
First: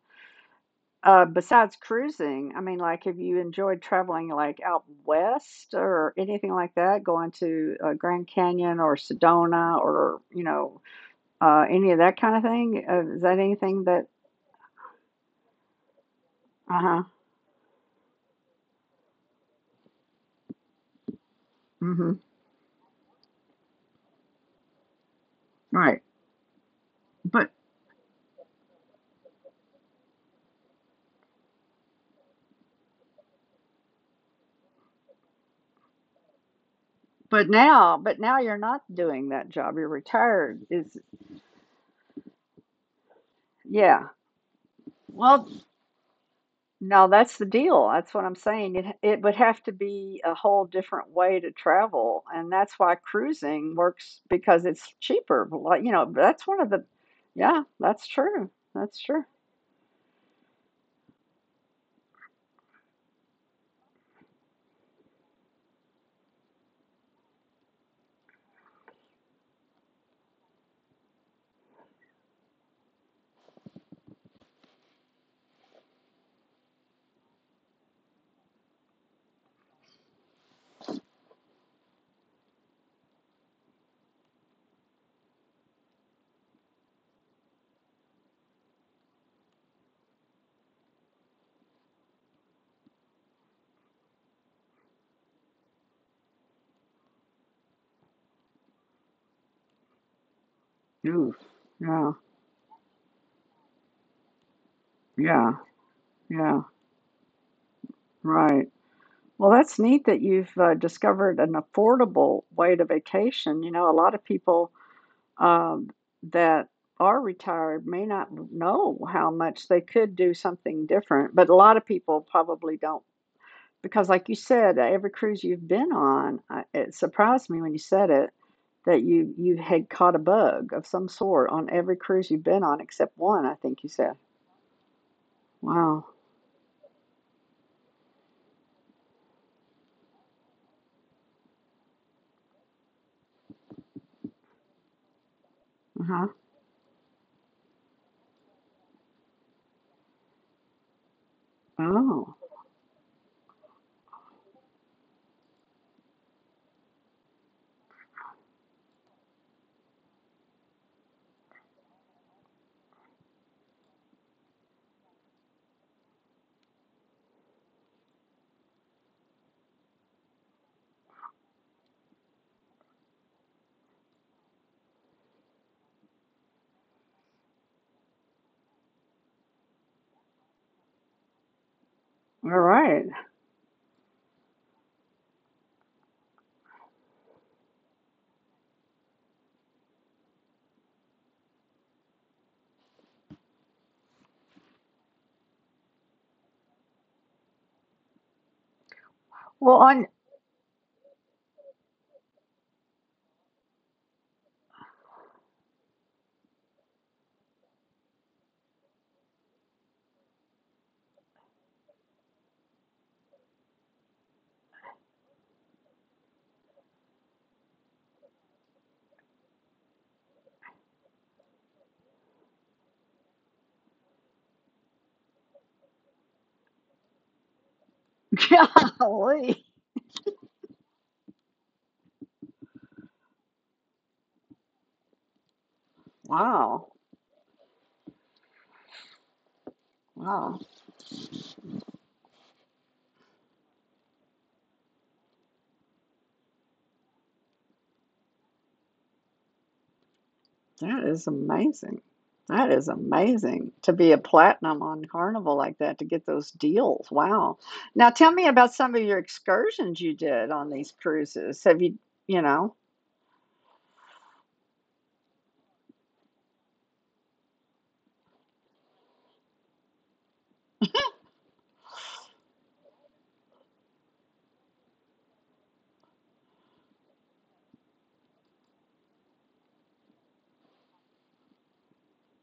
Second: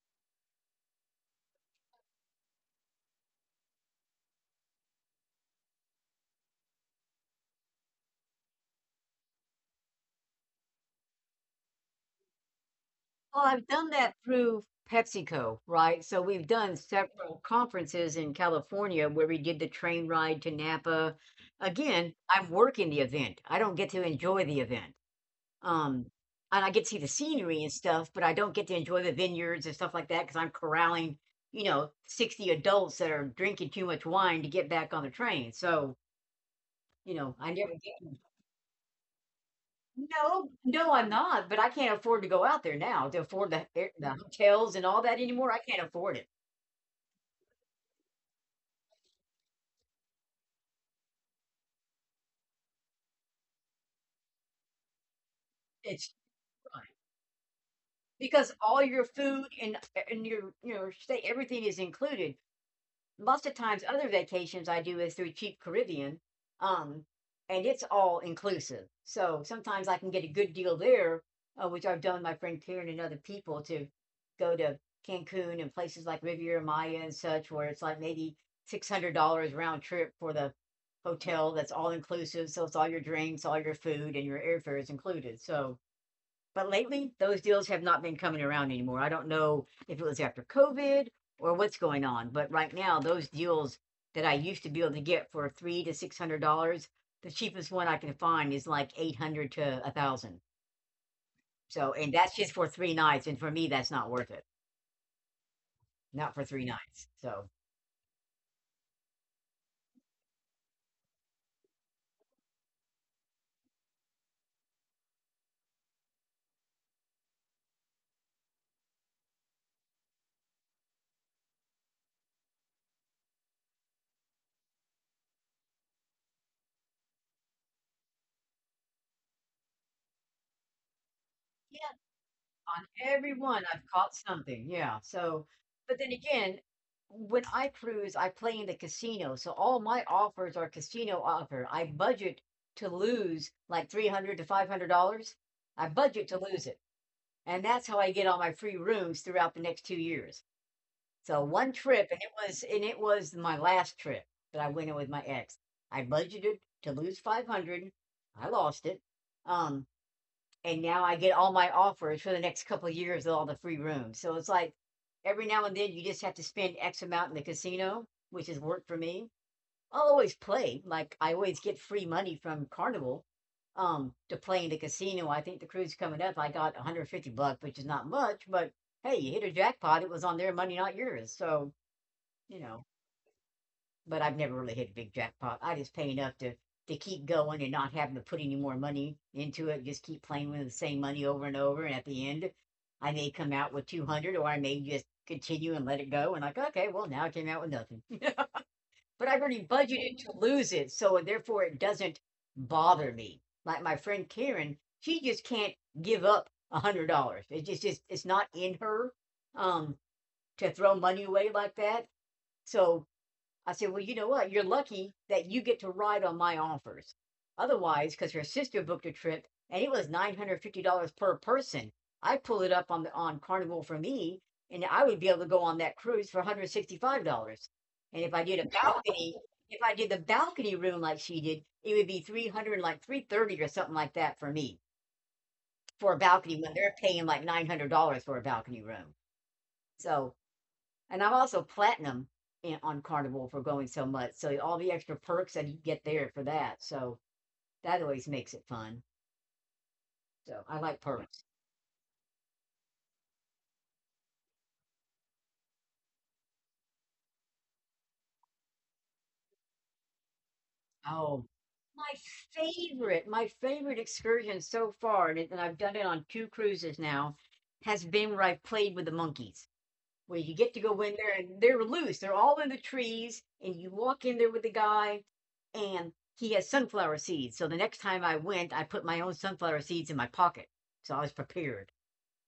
Speaker 1: uh, besides cruising. I mean, like, have you enjoyed traveling like out west or anything like that? Going to Grand Canyon or Sedona or you know any of that kind of thing? Is that
Speaker 2: Well, I've
Speaker 1: anything
Speaker 2: done
Speaker 1: that?
Speaker 2: that through PepsiCo, right? So we've done
Speaker 1: Uh huh.
Speaker 2: several conferences in California where we did the train ride to Napa. Again,
Speaker 1: Mhm.
Speaker 2: I'm working the event. I don't get to enjoy the event.
Speaker 1: Right.
Speaker 2: Um, and I get to see the
Speaker 1: But
Speaker 2: scenery and stuff, but I don't get to enjoy the vineyards and stuff like that because I'm corralling, 60 adults that are drinking too much wine to get back on the train. So, I never get to.
Speaker 1: but now you're not doing that job. You're
Speaker 2: No,
Speaker 1: retired.
Speaker 2: no,
Speaker 1: Is
Speaker 2: I'm not, but I can't afford to go out there now to afford the air,
Speaker 1: yeah.
Speaker 2: the hotels and all that
Speaker 1: Well,
Speaker 2: anymore. I can't afford it.
Speaker 1: no, that's the deal. That's what I'm saying. It would have to be a whole different way to travel, and that's why cruising works because it's cheaper. But like, you know,
Speaker 2: It's
Speaker 1: that's one of the
Speaker 2: fine
Speaker 1: yeah, that's true.
Speaker 2: because all
Speaker 1: That's
Speaker 2: your
Speaker 1: true.
Speaker 2: food and your, stay, everything is included. Most of times other vacations I do is through Cheap Caribbean, um, and it's all inclusive. So sometimes I can get a good deal there, which I've done with my friend Karen and other people to go to Cancun and places like Riviera Maya and such, where it's like maybe $600 round trip for the hotel that's all inclusive. So it's all your drinks, all your food, and your airfare is included. So but lately, those deals have not been coming around anymore. I don't know if it was after COVID or what's going on, but right now, those deals that I used to be able to get for three hundred to $600, the cheapest one I can find is like eight hundred to a thousand.
Speaker 1: Oof.
Speaker 2: So, and
Speaker 1: Yeah.
Speaker 2: that's just for three nights, and for me, that's not worth it.
Speaker 1: Yeah.
Speaker 2: Not for
Speaker 1: Yeah.
Speaker 2: three nights. So,
Speaker 1: Right. Well, that's neat that you've discovered an affordable way to vacation. You know, a lot of people um, that are retired may not know how much they could do something different, but a lot of people probably don't. Because, like you said, every cruise you've been on, it surprised me when you said it that you had caught a bug of some sort on
Speaker 2: yeah.
Speaker 1: every cruise you've been on
Speaker 2: On
Speaker 1: except
Speaker 2: every
Speaker 1: one. I
Speaker 2: one,
Speaker 1: think
Speaker 2: I've
Speaker 1: you said.
Speaker 2: caught something, yeah, so but
Speaker 1: Wow.
Speaker 2: then again, when I cruise, I play in the casino, so all my offers are casino offer. I budget to lose, like, 300 to $500. I
Speaker 1: Uh huh.
Speaker 2: budget to lose it, and that's how I get all my free rooms throughout the next 2 years. So, 1 trip, and
Speaker 1: Oh.
Speaker 2: it was my last trip that I went on with my ex. I budgeted to lose 500, I lost it, um and now I get all my offers for the next couple of years with all the free rooms. So it's like every now and then you just have to spend X amount in the casino, which has worked for me. I'll always play. Like I always get free money from Carnival to play in the casino. I think the cruise coming up, I got 150 bucks, which is not much, but hey, you hit a jackpot. It was on their money, not yours. So,
Speaker 1: All
Speaker 2: you know,
Speaker 1: right.
Speaker 2: but I've never really hit a big jackpot. I just pay enough to keep going and not having to put any more money into it. Just keep playing with the same money over and over. And at the end, I may come out with 200, or I may just continue and let it go. And like, okay, well now I came out with nothing, but I've already
Speaker 1: Well, on
Speaker 2: budgeted to lose it, so therefore it doesn't bother me. Like my friend Karen, she just can't give up $100. It just it's not in her um to throw money away like that. So I said, well, you know what? You're lucky that you get to ride on my offers. Otherwise, because her sister booked a trip and it was $950 per person, I pull it up on the on Carnival for me, and I would be able to go on that cruise for $165. And if I did a balcony,
Speaker 1: golly.
Speaker 2: if I did the balcony room like she did, it would be 300, like 330 or something like that for me for a balcony when they're
Speaker 1: Wow.
Speaker 2: paying like $900 for a balcony room. So,
Speaker 1: Wow.
Speaker 2: and I'm also platinum on Carnival for going so much. So all the extra perks that you get there for that. So that always makes it fun. So I like
Speaker 1: That is
Speaker 2: perks.
Speaker 1: amazing. That is amazing to be a platinum on Carnival like that to get those deals. Wow. Now tell me about some of your excursions you did on these
Speaker 2: Oh,
Speaker 1: cruises. Have you,
Speaker 2: my
Speaker 1: you know?
Speaker 2: my favorite excursion so far, and, and I've done it on two cruises now, has been where I've played with the monkeys. Where you get to go in there and they're loose. They're all in the trees, and you walk in there with the guy, and he has sunflower seeds. So the next time I went, I put my own sunflower seeds in my pocket. So I was prepared.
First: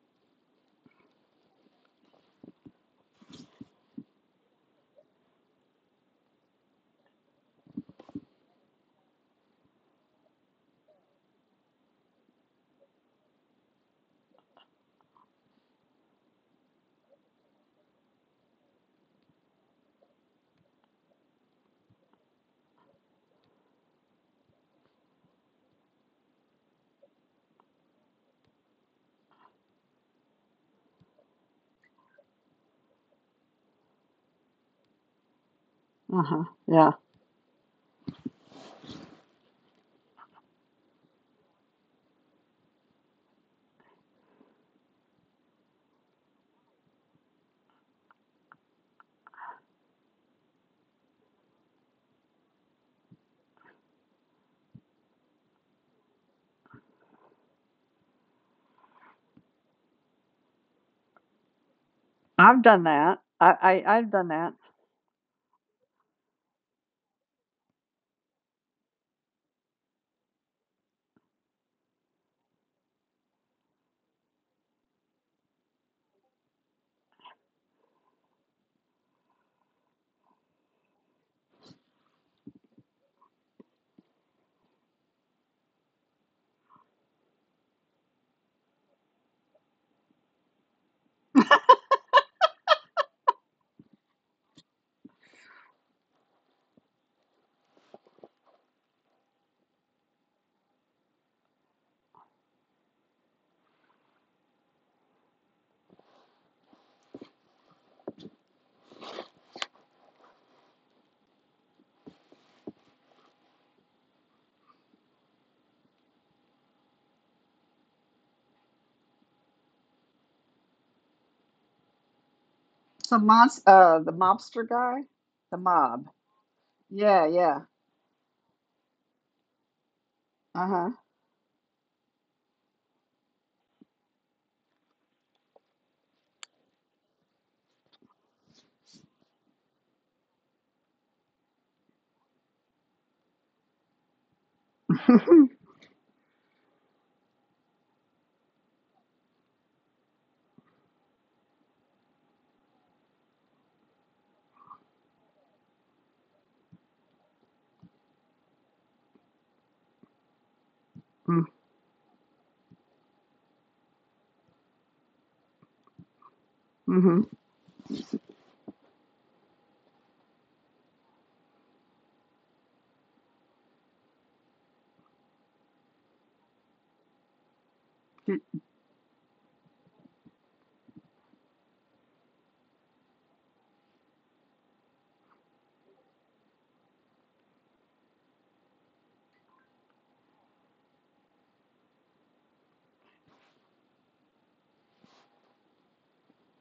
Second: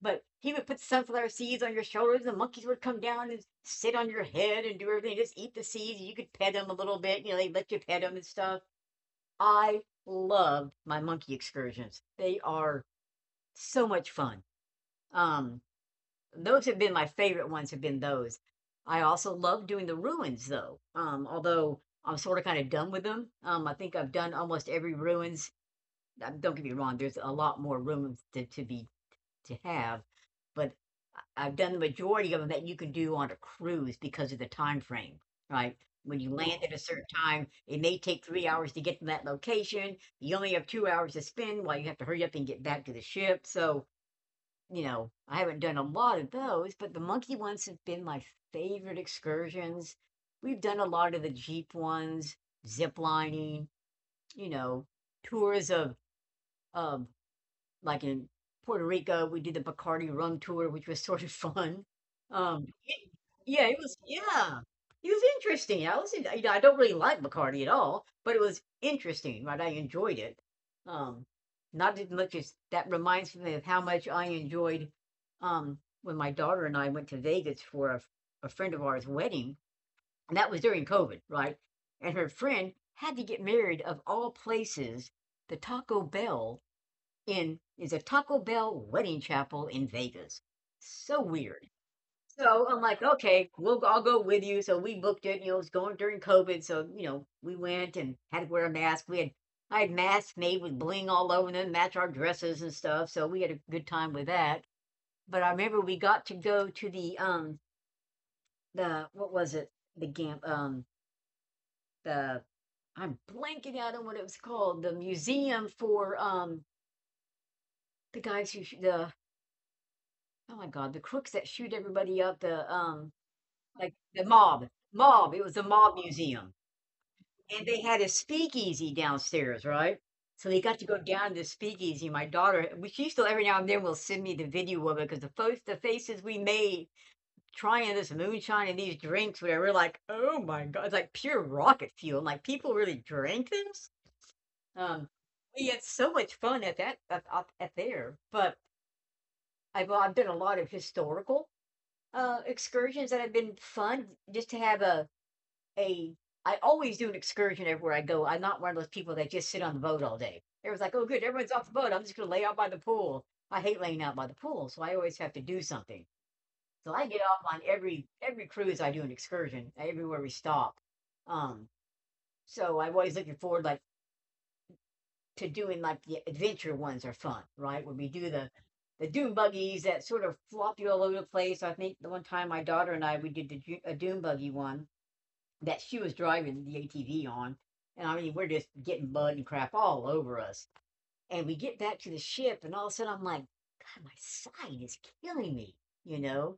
Speaker 2: But he would put sunflower seeds on your shoulders. The monkeys would come down and sit on your head and do everything. Just eat the seeds. You could pet them a little bit. You know, they let you pet them and stuff. I loved my monkey excursions. They are so much fun. Um, those have been my favorite ones. Have been those. I also love doing the ruins though. Although I'm sort of kind of done with them. I think I've done almost every ruins. Don't get me wrong. There's a lot more ruins to be to have, but have done the majority of them that you can do on a cruise because of the time frame, right? When you
Speaker 1: Uh-huh.
Speaker 2: land at a
Speaker 1: Yeah.
Speaker 2: certain time, it may take 3 hours to get to that location. You only have 2 hours to spend while you have to hurry up and get back to the ship. So, you know, I haven't done a lot of those, but the monkey ones have been my favorite excursions. We've done a lot of the jeep ones, zip lining, you know, tours of like in Puerto Rico, we did the Bacardi rum tour, which was sort of fun.
Speaker 1: I've
Speaker 2: Um,
Speaker 1: done
Speaker 2: it-
Speaker 1: that.
Speaker 2: yeah, it was,
Speaker 1: I've done that.
Speaker 2: yeah, it was interesting. I was, you know, I don't really like Bacardi at all, but it was interesting, right? I enjoyed it. Um, not as much as that reminds me of how much I enjoyed when my daughter and I went to Vegas for a friend of ours' wedding, and that was during COVID, right? And her friend had to get married of all places, the Taco Bell in is a Taco Bell wedding chapel in Vegas. So weird. So I'm like, okay, we'll I'll go with you. So we booked it. You know, it was going during COVID, so you know we went and had to wear a mask. We had I had masks made with bling all over them, match our dresses and stuff. So we had a good time with that. But I remember we got to go to the what was it, the gam the, I'm blanking out on what it was called, the museum for the guys who the, oh my god, the crooks that shoot everybody up, the
Speaker 1: So monst
Speaker 2: like
Speaker 1: The
Speaker 2: the
Speaker 1: mobster
Speaker 2: mob,
Speaker 1: guy,
Speaker 2: mob. It was
Speaker 1: the
Speaker 2: the mob
Speaker 1: mob.
Speaker 2: museum,
Speaker 1: Yeah, yeah.
Speaker 2: and they had a speakeasy downstairs, right? So they got to
Speaker 1: Uh-huh.
Speaker 2: go down to the speakeasy. My daughter, she still every now and then will send me the video of it because the folks, the faces we made trying this moonshine and these drinks, whatever, we're like, oh my god, it's like pure rocket fuel. I'm like, people really drank this. Um, we had so much fun at that up at there, but I've done a lot of historical excursions that have been fun just to have a I always do an excursion everywhere I go. I'm not one of those people that just sit on the boat all day. Everyone's like, oh good, everyone's off the boat. I'm just gonna lay out by the pool. I hate laying out by the pool, so I always have to do something. So I
Speaker 1: Mm-hmm.
Speaker 2: get off on every cruise I do an excursion, everywhere we stop. Um, so I'm always looking forward like to doing like the adventure ones are fun, right? When we do the dune buggies that sort of flop you all over the place. I think the one time my daughter and I we did a dune buggy one that she was driving the ATV on, and I mean we're just getting mud and crap all over us. And we get back to the ship, and all of a sudden I'm like, God, my side is killing me, you know.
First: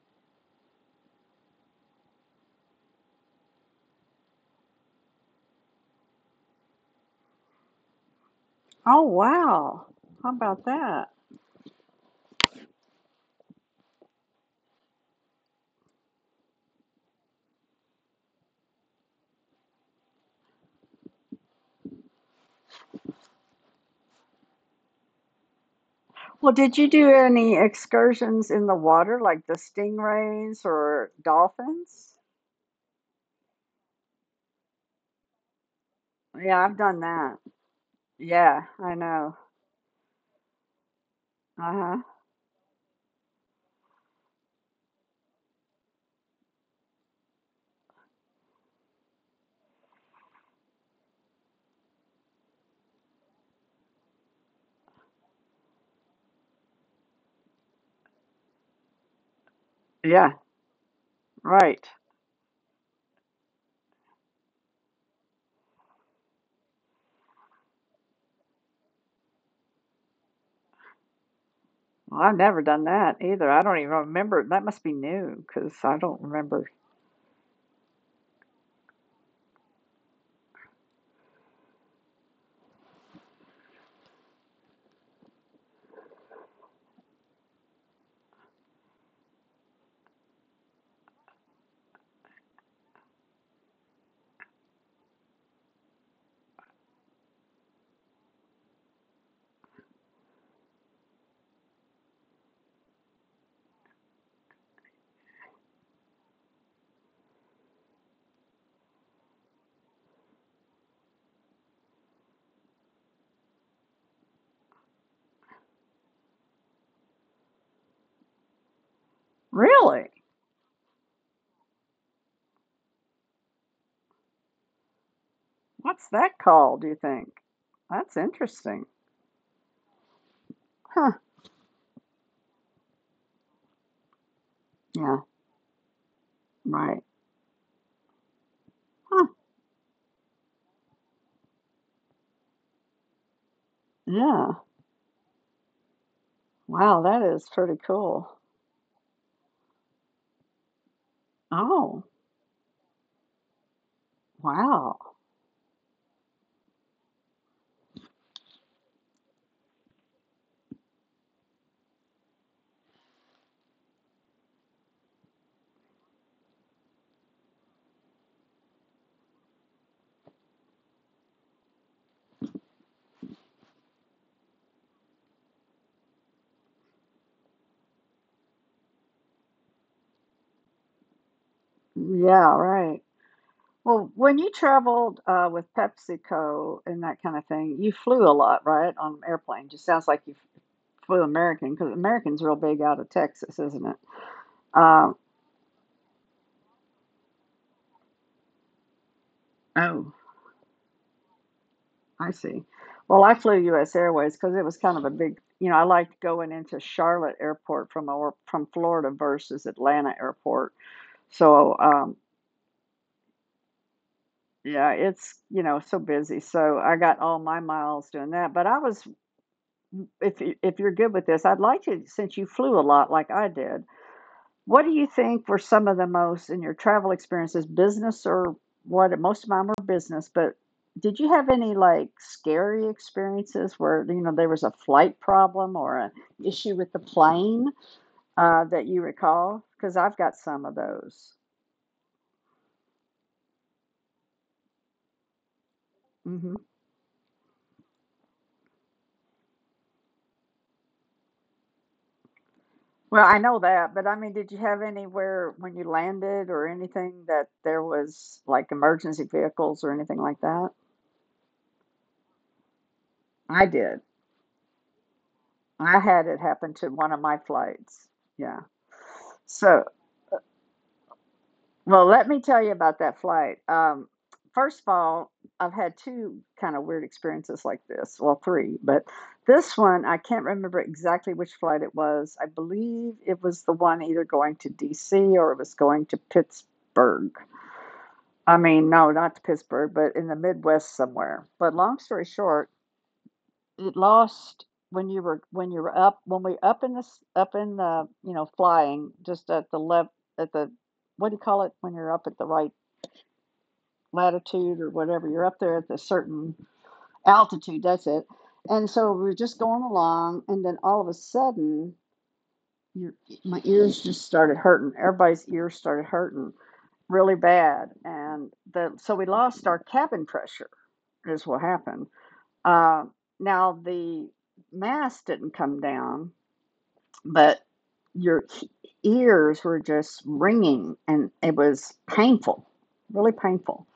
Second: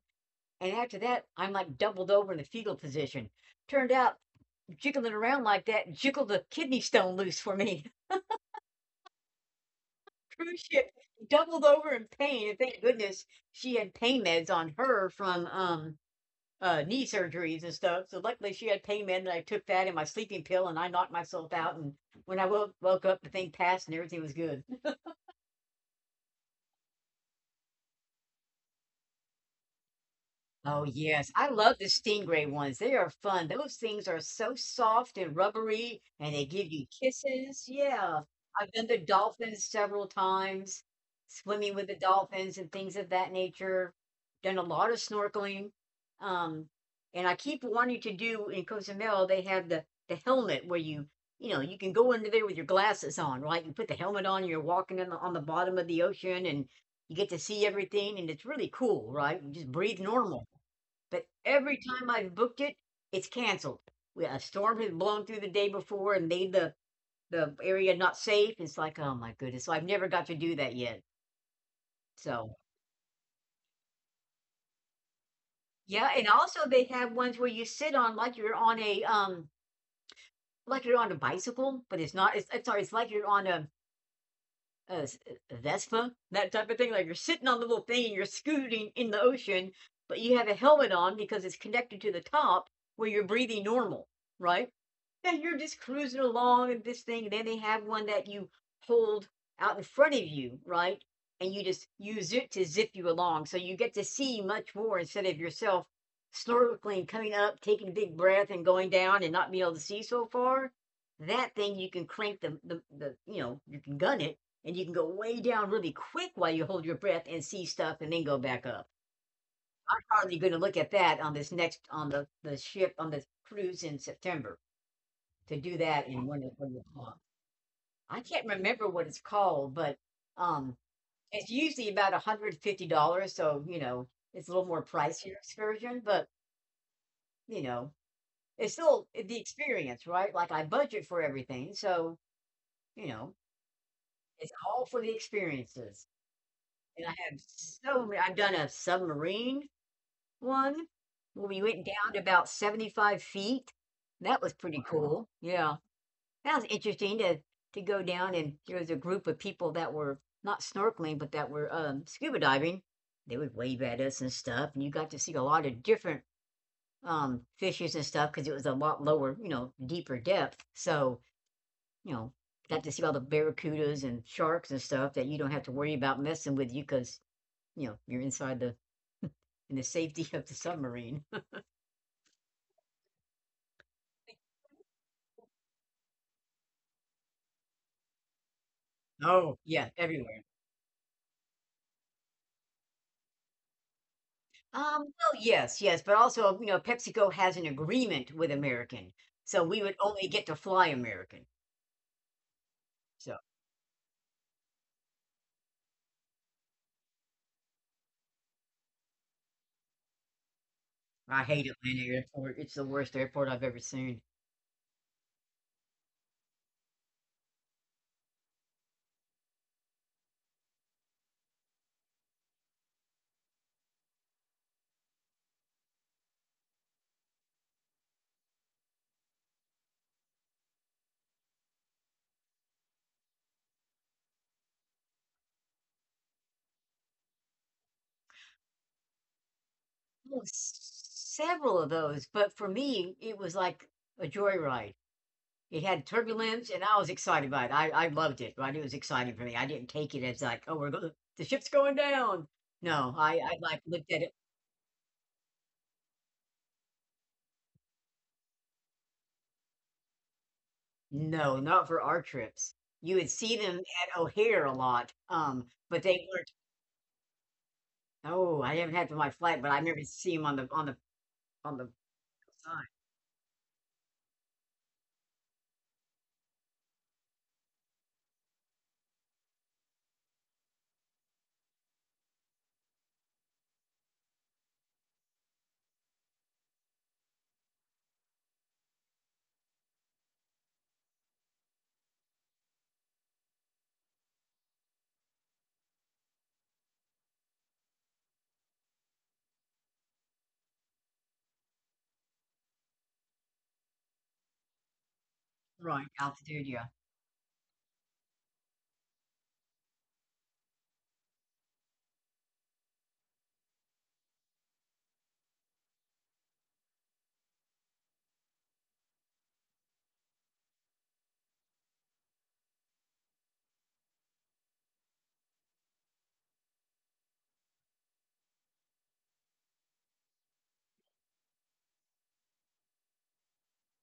Speaker 2: And after that, I'm like doubled over in the fetal position. Turned out jiggling around like that jiggled a kidney stone loose for me.
Speaker 1: Oh, wow. How
Speaker 2: Cruise
Speaker 1: about
Speaker 2: ship,
Speaker 1: that?
Speaker 2: doubled over in pain. And thank goodness she had pain meds on her from knee surgeries and stuff. So luckily she had pain med and I took that and my sleeping pill and I knocked myself out, and when I woke up the thing passed and everything was good.
Speaker 1: Well, did you do any excursions in the water like the stingrays
Speaker 2: Oh,
Speaker 1: or
Speaker 2: yes. I love the
Speaker 1: dolphins?
Speaker 2: stingray ones. They are fun. Those things are so soft and rubbery, and they
Speaker 1: Yeah,
Speaker 2: give
Speaker 1: I've
Speaker 2: you
Speaker 1: done that.
Speaker 2: kisses. Yeah.
Speaker 1: Yeah,
Speaker 2: I've done
Speaker 1: I
Speaker 2: the
Speaker 1: know.
Speaker 2: dolphins several times, swimming with the
Speaker 1: Uh-huh.
Speaker 2: dolphins and things of that nature. Done a lot of snorkeling. Um, and I keep wanting to do in Cozumel, they have the helmet where you know, you can go under there with your glasses on, right? You put the helmet on, you're walking on on the bottom of the ocean and you get to see everything, and it's really cool, right? You just breathe
Speaker 1: Yeah,
Speaker 2: normal. But every
Speaker 1: right.
Speaker 2: time I've booked it, it's canceled. We a storm has blown through the day before and made the area not safe. It's like, "Oh my goodness." So I've never got to do that yet.
Speaker 1: Well, I've
Speaker 2: So
Speaker 1: never done that either. I don't even remember. That must be new because I
Speaker 2: yeah,
Speaker 1: don't
Speaker 2: and also
Speaker 1: remember.
Speaker 2: they have ones where you sit on like you're on like you're on a bicycle, but it's not it's I sorry, it's like you're on a Vespa, that type of thing. Like you're sitting on the little thing and you're scooting in the ocean, but you have a helmet on because it's connected to the top where you're breathing normal, right? And you're just cruising along and this thing. And then they have one that you hold out in front of you, right? And you just use it to zip you along. So you get to see much more instead of yourself snorkeling, coming up, taking a big breath and going down and not being able to see so far. That thing you can crank the you know, you can gun it and you can go way down really quick while you hold your breath and see stuff and then go back up. I'm
Speaker 1: Really?
Speaker 2: probably going to look at that on this next on the ship on the cruise in September to do
Speaker 1: What's
Speaker 2: that in
Speaker 1: that
Speaker 2: one of
Speaker 1: called,
Speaker 2: the
Speaker 1: do you think? That's
Speaker 2: I can't
Speaker 1: interesting.
Speaker 2: remember what it's called, but um,
Speaker 1: Huh.
Speaker 2: it's usually about $150, so you know it's a little more
Speaker 1: Yeah,
Speaker 2: pricier excursion, but
Speaker 1: right.
Speaker 2: you know it's still
Speaker 1: Huh.
Speaker 2: the experience, right? Like I budget for everything, so you know it's
Speaker 1: Yeah.
Speaker 2: all for the experiences.
Speaker 1: Wow,
Speaker 2: And I
Speaker 1: that
Speaker 2: have
Speaker 1: is pretty
Speaker 2: so many. I've
Speaker 1: cool.
Speaker 2: done a submarine. One, where we went
Speaker 1: Oh,
Speaker 2: down to about 75 feet. That was pretty, wow,
Speaker 1: wow.
Speaker 2: cool. Yeah. That was interesting to go down and there was a group of people that were not snorkeling, but that were scuba diving. They would wave at us and stuff, and you got to see a lot of different fishes and stuff because it was a lot lower, you know, deeper depth. So, you know, got to see all the barracudas and sharks and stuff that you don't have to worry about messing with you because, you know, you're inside the in the safety of the submarine.
Speaker 1: Yeah, right. Well, when you traveled with PepsiCo and that kind of thing, you flew a lot, right? On
Speaker 2: Oh,
Speaker 1: airplanes. It
Speaker 2: yeah,
Speaker 1: sounds like you
Speaker 2: everywhere.
Speaker 1: flew American because American's real big out of Texas, isn't it?
Speaker 2: Um,
Speaker 1: Um,
Speaker 2: well, yes, yes, but also, you know, PepsiCo has an agreement with American, so we would
Speaker 1: oh,
Speaker 2: only get to fly American.
Speaker 1: I see. Well, I
Speaker 2: So
Speaker 1: flew U.S. Airways because it was kind of a big, you know, I liked going into Charlotte Airport from from Florida versus Atlanta Airport.
Speaker 2: I hate
Speaker 1: So,
Speaker 2: Atlanta Airport. It's the worst airport I've ever seen.
Speaker 1: yeah, it's, you know, so busy. So I got all my miles doing that. But I was if if you're good with this, I'd like to since you flew a lot like I did. What do you think were some of the most in your travel experiences, business or what? Most of mine were business, but did you have any like scary experiences where, you know, there was a flight problem or an issue with the plane that you recall? Because I've
Speaker 2: Well,
Speaker 1: got some of those.
Speaker 2: several of those, but for me, it was like a joyride. It had
Speaker 1: Hmm.
Speaker 2: turbulence, and I was excited by it. I loved it, right? It was exciting for me. I didn't take it as like, oh, we're going, the ship's going down. No,
Speaker 1: Well,
Speaker 2: I,
Speaker 1: I
Speaker 2: I
Speaker 1: know
Speaker 2: like
Speaker 1: that,
Speaker 2: looked
Speaker 1: but
Speaker 2: at
Speaker 1: I
Speaker 2: it.
Speaker 1: mean, did you have anywhere when you landed or anything that there was like emergency vehicles or anything like that?
Speaker 2: No, not for our trips. You would see
Speaker 1: I
Speaker 2: them
Speaker 1: did.
Speaker 2: at O'Hare a lot, but
Speaker 1: I
Speaker 2: they
Speaker 1: had it
Speaker 2: weren't.
Speaker 1: happen to one of my flights.
Speaker 2: Oh,
Speaker 1: Yeah.
Speaker 2: I haven't had to my flight, but I
Speaker 1: So
Speaker 2: remember seeing them on the on the
Speaker 1: well, let me tell you
Speaker 2: outside.
Speaker 1: about that flight. First of all, I've had two kind of weird experiences like this. Well, three, but this one, I can't remember exactly which flight it was. I believe it was the one either going to DC or it was going to Pittsburgh. I mean, no, not to Pittsburgh, but in the Midwest somewhere. But long story short, it lost when you were up when we up in this up in the you know flying just at the left at the what do you call it when you're up at the latitude or whatever. You're up there at a
Speaker 2: Right,
Speaker 1: certain
Speaker 2: altitude, yeah.
Speaker 1: altitude. That's it. And so we're just going along, and then all of a sudden, your my ears just started hurting. Everybody's ears started hurting really bad, and the so we lost our cabin pressure. Is what happened. Uh, now the mass didn't come down, but your ears were just ringing, and it was painful, really painful.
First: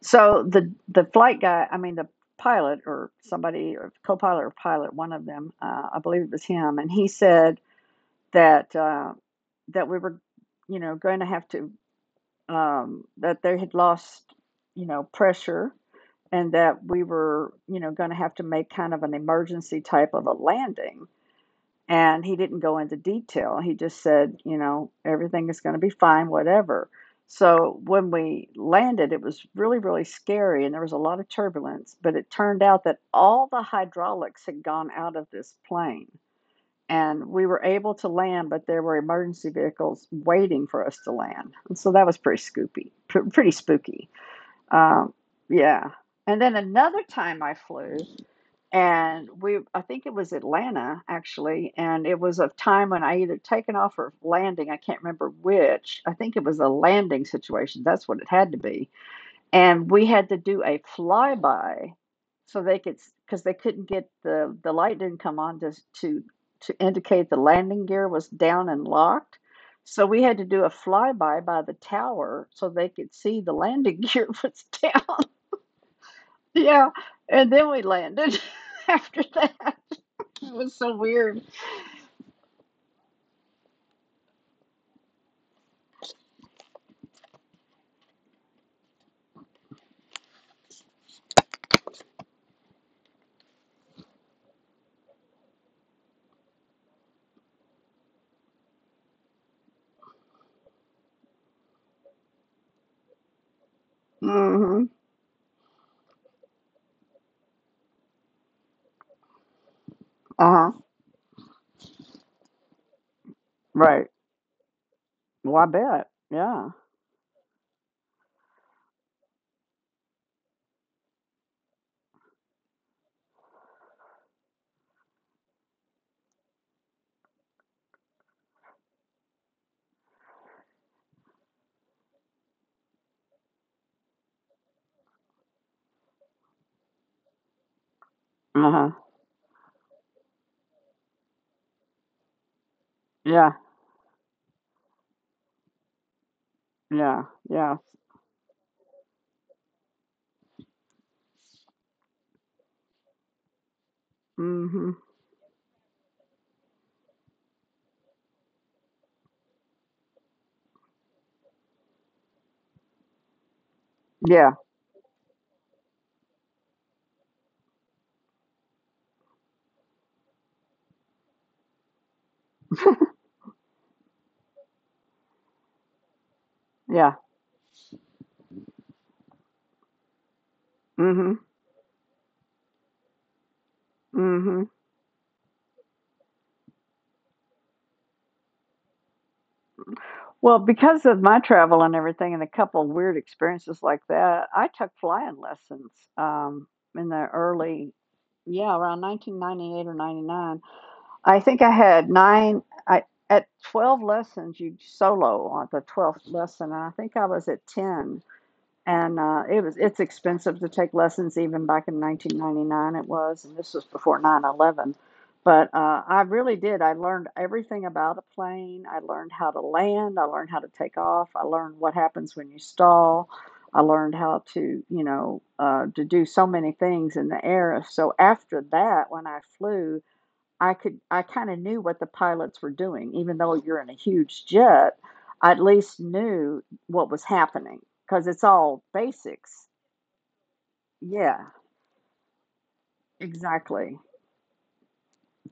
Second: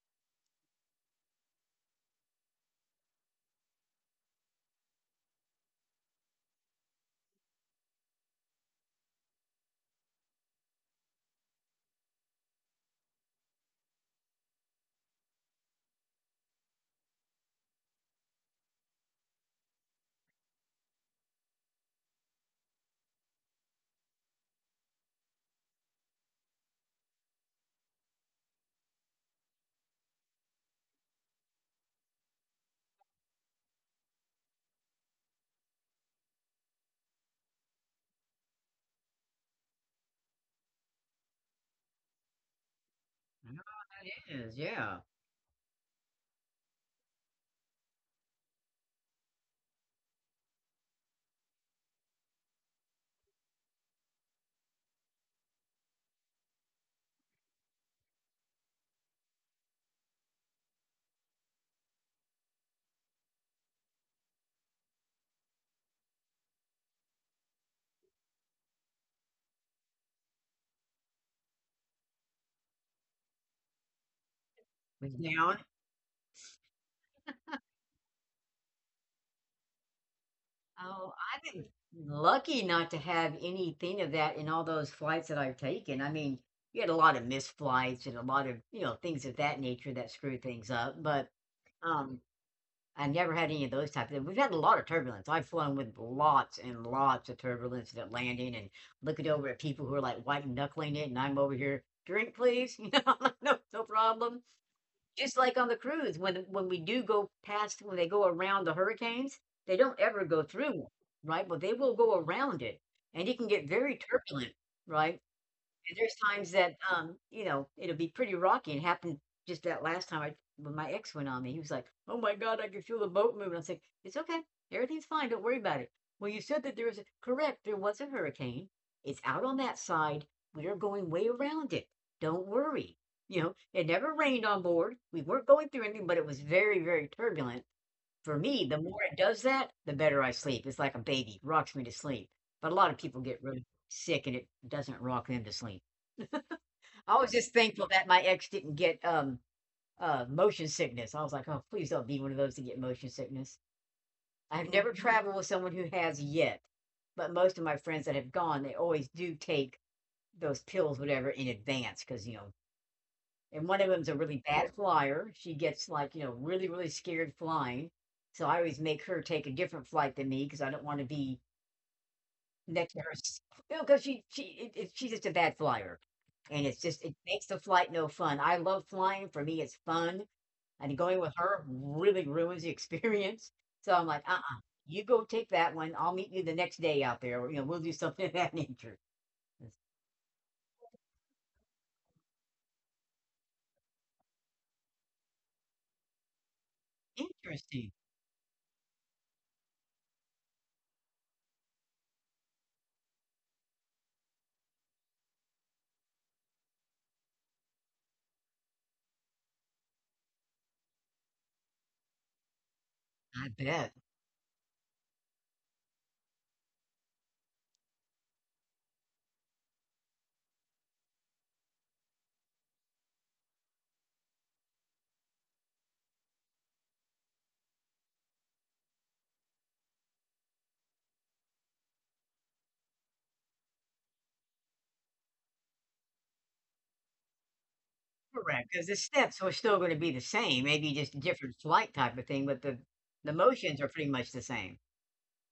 Speaker 1: So the flight guy, I mean the pilot or somebody or co-pilot or pilot, one of them, I believe it was him, and he said that that we were, you know, going to have to that they had lost, you know, pressure, and that we were, you know, going to have to make kind of an emergency type of a landing. And he didn't go into detail. He just said, you know, everything is going to be fine, whatever. So when we landed, it was really, really scary and there was a lot of turbulence. But it turned out that all the hydraulics had gone out of this plane and we were able to land, but there were emergency vehicles waiting for us to land. And so that was pretty spooky,
Speaker 2: I know
Speaker 1: pretty
Speaker 2: how
Speaker 1: spooky.
Speaker 2: that is, yeah.
Speaker 1: Um, yeah. And then another time I flew, and we I think it was Atlanta actually, and it was a time when I either taken off or landing, I can't remember which. I think it was a landing situation. That's what it had to be, and we had to do a flyby so they could because they couldn't get the light didn't come on to to indicate the landing gear was down and locked. So we had to do a flyby by the tower so they could see the landing gear was
Speaker 2: Was
Speaker 1: down.
Speaker 2: down.
Speaker 1: Yeah, and then we landed after that. It was so
Speaker 2: Oh, I've
Speaker 1: weird.
Speaker 2: been lucky not to have anything of that in all those flights that I've taken. I mean, you had a lot of missed flights and a lot of, you know, things of that nature that screwed things up, but, um I never had any of those types of. We've had a lot of turbulence. I've flown with lots and lots of turbulence at landing and looking over at people who are like white knuckling it, and I'm over here, drink please, you know, like, no, no problem.
Speaker 1: Mm-hmm.
Speaker 2: Just like on the cruise, when we do go past, when they go around the hurricanes, they don't ever go through
Speaker 1: Uh-huh.
Speaker 2: one, right? But they will go around it, and it can get very
Speaker 1: Right.
Speaker 2: turbulent, right?
Speaker 1: Well, I
Speaker 2: There's
Speaker 1: bet.
Speaker 2: times that,
Speaker 1: Yeah.
Speaker 2: you know, it'll be pretty rocky. It happened just that last time I when my ex went on me, he was like, "Oh my god, I can feel the boat moving." I was like, "It's okay. Everything's fine. Don't worry about it." Well, you said that there was a correct, there was a hurricane. It's out on that side. We are going way around it. Don't worry. You know, it never rained on board. We weren't going through anything, but it was very, very turbulent. For me, the more
Speaker 1: Uh-huh.
Speaker 2: it does that, the better I sleep. It's like a baby, rocks me to sleep. But a lot of people get
Speaker 1: Yeah.
Speaker 2: really sick and it doesn't rock them to sleep. I
Speaker 1: Yeah.
Speaker 2: was just
Speaker 1: Yeah.
Speaker 2: thankful that my ex didn't get, motion sickness. I was like, "Oh, please don't be one of those to get motion sickness." I've never
Speaker 1: Mm-hmm.
Speaker 2: traveled with someone who has yet, but most of my friends that have gone, they always do take those pills, whatever, in advance because you know, and one of them's a really
Speaker 1: Yeah.
Speaker 2: bad flyer. She gets, like, you know, really, really scared flying, so I always make her take a different flight than me because I don't wanna be next neck, you know, because she she's just a bad flyer, and it
Speaker 1: Yeah.
Speaker 2: makes the flight no fun. I love flying. For me, it's fun, and going with
Speaker 1: Mm-hmm.
Speaker 2: her really ruins the experience. So I'm like,
Speaker 1: Mm-hmm.
Speaker 2: you go take that one. I'll meet you the next day out there. Or, you know, we'll do something of that nature. It's
Speaker 1: Well, because of my travel and everything and a couple of weird experiences like that, I took flying lessons, um, in the
Speaker 2: interesting.
Speaker 1: early yeah, around 1998 or 99. I think I had 9 I at 12 lessons you solo on the 12th lesson and I think I was at 10 and it was it's expensive to take lessons even back in 1999 it was
Speaker 2: I
Speaker 1: and this was
Speaker 2: bet.
Speaker 1: before 9-11. But I really did. I learned everything about a plane. I learned how to land. I learned how to take off. I learned what happens when you stall. I learned how to, you know, to do so many things in the air. So after that when I flew, I kind of knew what the pilots were doing, even though you're in a huge jet. I at least knew what was happening because it's
Speaker 2: Correct,
Speaker 1: all
Speaker 2: because the steps are
Speaker 1: basics.
Speaker 2: still going to be the same. Maybe just a
Speaker 1: Yeah,
Speaker 2: different flight type of thing, but the motions are
Speaker 1: exactly.
Speaker 2: pretty much the same.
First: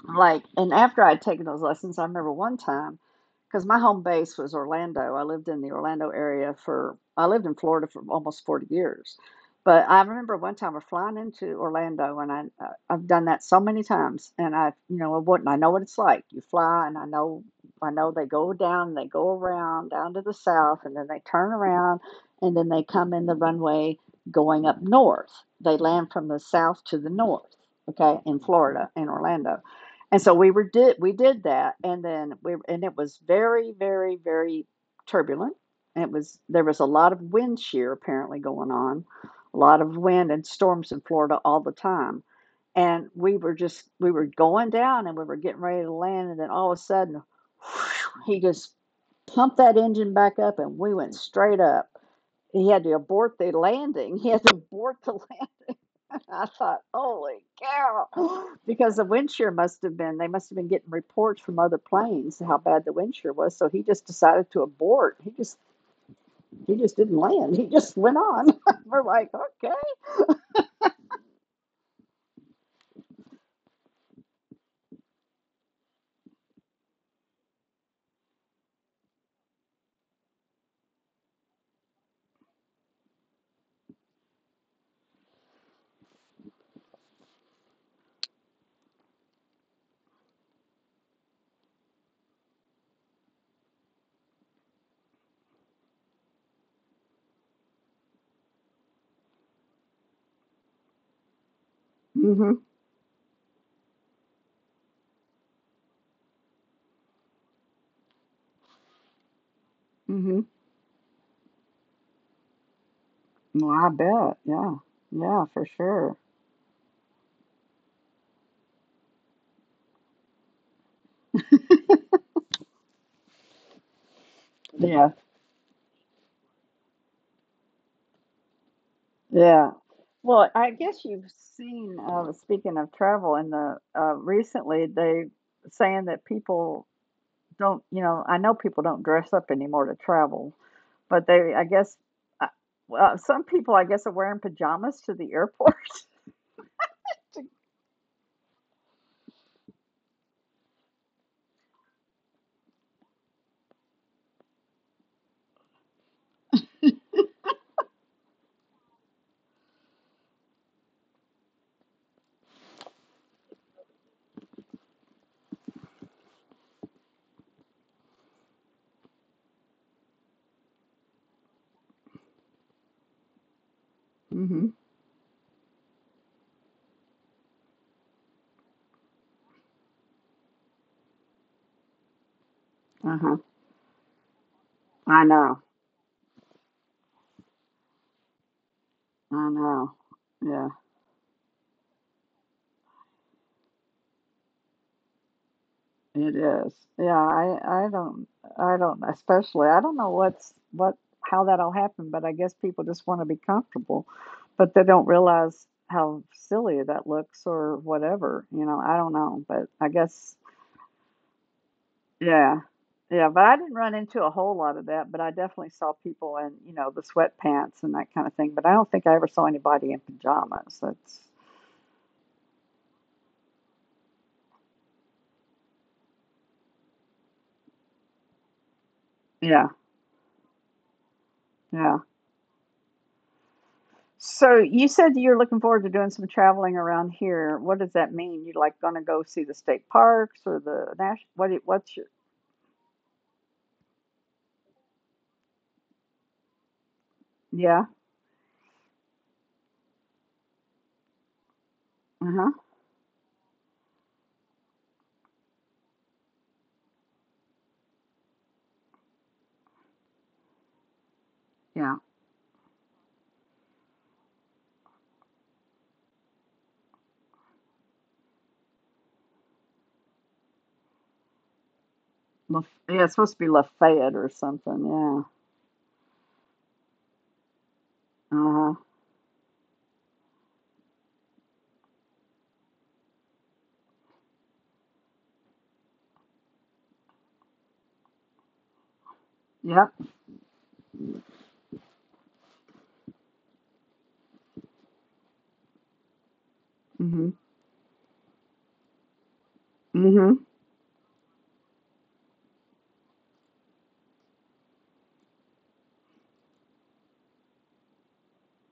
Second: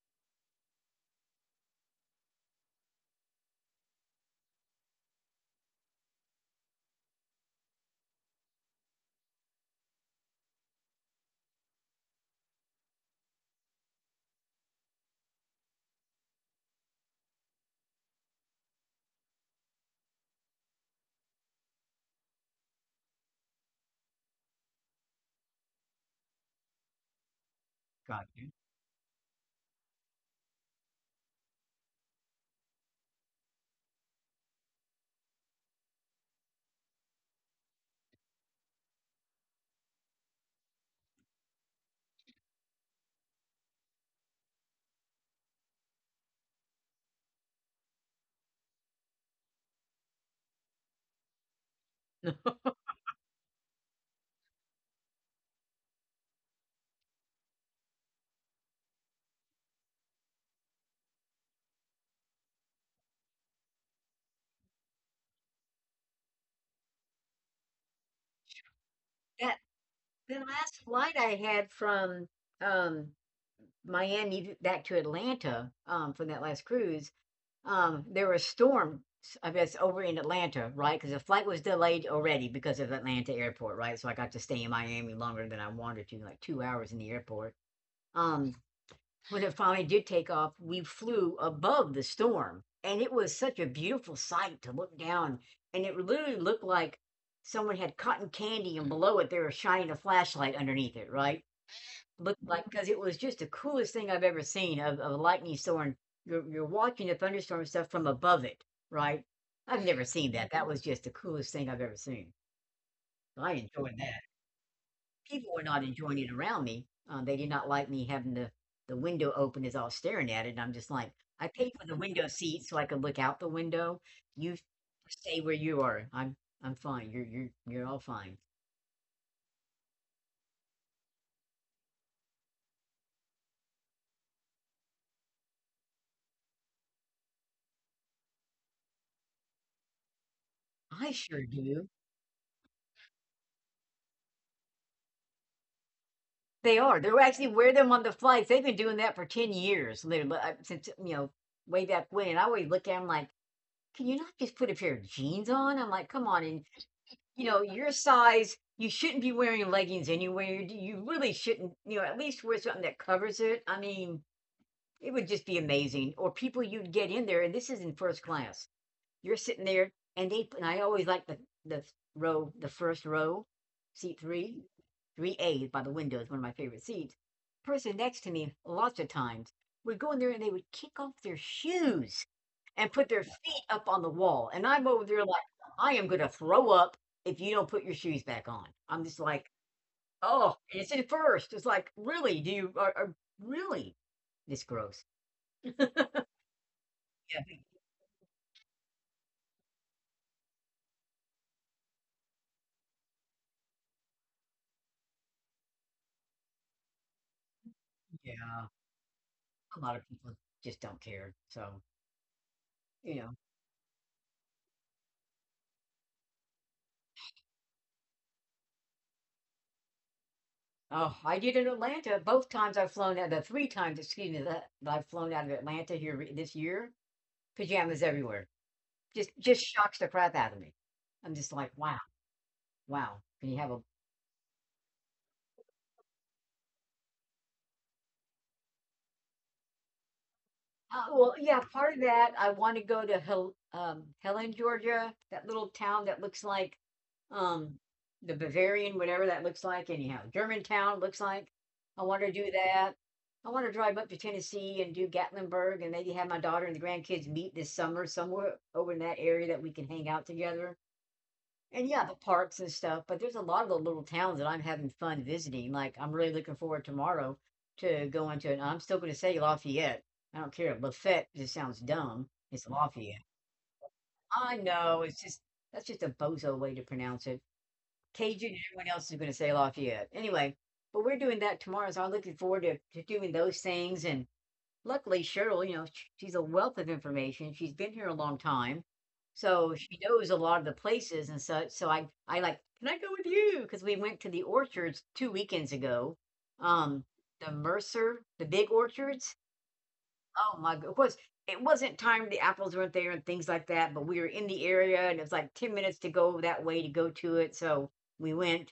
Speaker 1: And after I'd taken those lessons, I remember one time, because my home base was Orlando. I lived in the Orlando I lived in Florida for almost 40 years. But I remember one time we're flying into Orlando, and I've done that so many times, and I, you know, I wouldn't. I know what it's like. You fly, and I know they go down, they go around down to the south, and then they turn around, and then they come in the runway going up north. They land from the south to the north, okay,
Speaker 2: Got
Speaker 1: in
Speaker 2: you.
Speaker 1: Florida, in Orlando. And we did that, and then we and it was very turbulent. And It was there was a lot of wind shear apparently going on, a lot of wind and storms in Florida all the time. And we were going down and we were getting ready to land, and then all of a sudden, he just pumped that engine back up, and we went straight up. He had to abort the landing. He had to abort the landing. I thought, holy cow, because the wind shear must have been, they must have been getting reports from other planes how bad the wind shear was. So he just decided to abort. He just didn't land. He just went on. We're like,
Speaker 2: That
Speaker 1: okay.
Speaker 2: the last flight I had from um Miami t back to Atlanta, from that last cruise, there was storm. I guess, over in Atlanta, right? Because the flight was delayed already because of Atlanta airport, right? So I got to stay in Miami longer than I wanted to, like 2 hours in the airport. Um, when it finally did take off, we flew above the storm, and it was such a beautiful sight to look down, and it literally looked like someone had cotton candy, and below it, they were shining a flashlight underneath it, right? Looked
Speaker 1: Mm-hmm.
Speaker 2: like because it was just the coolest thing I've ever seen of a lightning storm. You're watching a thunderstorm stuff from above it, right? I've never seen
Speaker 1: Mm-hmm.
Speaker 2: that. That was just the coolest thing I've ever seen. So I
Speaker 1: Well, I
Speaker 2: enjoyed that.
Speaker 1: bet. Yeah. Yeah,
Speaker 2: People were
Speaker 1: for
Speaker 2: not
Speaker 1: sure.
Speaker 2: enjoying it around me. They did not like me having the window open as I was staring at it. And I'm just like, I paid for the window seat so I could look out the window. You
Speaker 1: Yeah.
Speaker 2: stay where you are. I'm fine. You're all fine.
Speaker 1: Yeah. Well, I guess you've speaking of travel, in the recently they saying that people don't, you know, I know people don't dress up anymore to travel.
Speaker 2: I
Speaker 1: But
Speaker 2: sure do.
Speaker 1: uh, well, some people, I guess, are wearing pajamas to the airport.
Speaker 2: They are. They'll actually wear them on the flights. They've been doing that for 10 years, literally, since, you know, way back when. And I always look at them like, can you not just put a pair of jeans on? I'm like, come on. And, you know, your size, you shouldn't be wearing leggings anywhere. You really shouldn't, you know, at least wear something that covers it. I mean, it would just be amazing. Or people you'd get in there, and this is in first class, you're sitting there and they, and I always like the row, the first row, seat three,
Speaker 1: Hmm.
Speaker 2: three A by the window is one of my favorite seats. Person next to me lots of times would go in there and they would kick off their shoes and put their
Speaker 1: Uh-huh.
Speaker 2: feet up on the wall and I'm over
Speaker 1: I
Speaker 2: there like
Speaker 1: know.
Speaker 2: I am gonna throw up if you don't put your shoes back on. I'm just
Speaker 1: I
Speaker 2: like,
Speaker 1: know.
Speaker 2: oh,
Speaker 1: Yeah,
Speaker 2: and it's in first. It's like, really? Do you, are really this gross.
Speaker 1: it is. Yeah,
Speaker 2: Yeah, but
Speaker 1: I don't I don't especially. I don't know what's what how that'll happen, but I guess people just want to be comfortable, but they don't realize how silly that looks or whatever, you
Speaker 2: yeah.
Speaker 1: know. I don't know, but
Speaker 2: A
Speaker 1: I
Speaker 2: lot of people
Speaker 1: guess
Speaker 2: just don't care. So
Speaker 1: yeah.
Speaker 2: you
Speaker 1: Yeah,
Speaker 2: know.
Speaker 1: but I didn't run into a whole lot of that, but I definitely saw people in, you know, the sweatpants and that kind of thing, but I don't think I ever saw anybody in pajamas.
Speaker 2: Oh,
Speaker 1: That's
Speaker 2: I did in Atlanta. Both times I've flown out, the three times, excuse me, that, that I've flown out of Atlanta this year, pajamas everywhere. Just
Speaker 1: yeah,
Speaker 2: shocks the crap out of me. I'm just like,
Speaker 1: yeah.
Speaker 2: wow, wow. Can you have a
Speaker 1: So you said you're looking forward to doing some traveling around here. What does that mean? You like gonna go see the state parks or the national
Speaker 2: Well, yeah,
Speaker 1: what's
Speaker 2: part of
Speaker 1: your
Speaker 2: that, I want to go to Helen, Georgia, that little town that looks like um,
Speaker 1: yeah.
Speaker 2: the Bavarian, whatever that looks like, anyhow. Germantown looks like. I want to do
Speaker 1: Uh-huh.
Speaker 2: that. I want to drive up to Tennessee and do Gatlinburg and maybe have my daughter and the grandkids meet this summer somewhere over in that area that we can hang out together. And
Speaker 1: Yeah.
Speaker 2: yeah, the parks and stuff, but there's a lot of the little towns that I'm having fun visiting. Like I'm really looking forward tomorrow to going to, it. I'm still going to say Lafayette. I don't care. Lafayette just sounds dumb. It's
Speaker 1: Laf- yeah, it's
Speaker 2: Lafayette.
Speaker 1: supposed to be Lafayette or
Speaker 2: I
Speaker 1: something.
Speaker 2: know. It's
Speaker 1: Yeah.
Speaker 2: just that's just a bozo way to pronounce it. Cajun and
Speaker 1: Uh-huh.
Speaker 2: everyone else is going to say Lafayette. Anyway, but we're doing that tomorrow, so I'm looking forward to doing those things, and luckily Cheryl, you know, sh she's a wealth of information. She's been here a long time. So she
Speaker 1: Yep.
Speaker 2: knows a lot of the places, and so I like, "Can I go with you?" Because we went to the orchards 2 weekends ago. Um,
Speaker 1: Hmm.
Speaker 2: the Mercer, the big orchards.
Speaker 1: Hmm.
Speaker 2: Oh my go, it was it wasn't timed, the apples weren't there and things like that, but we were in the area and it was like 10 minutes to go that way to go to it, so we went,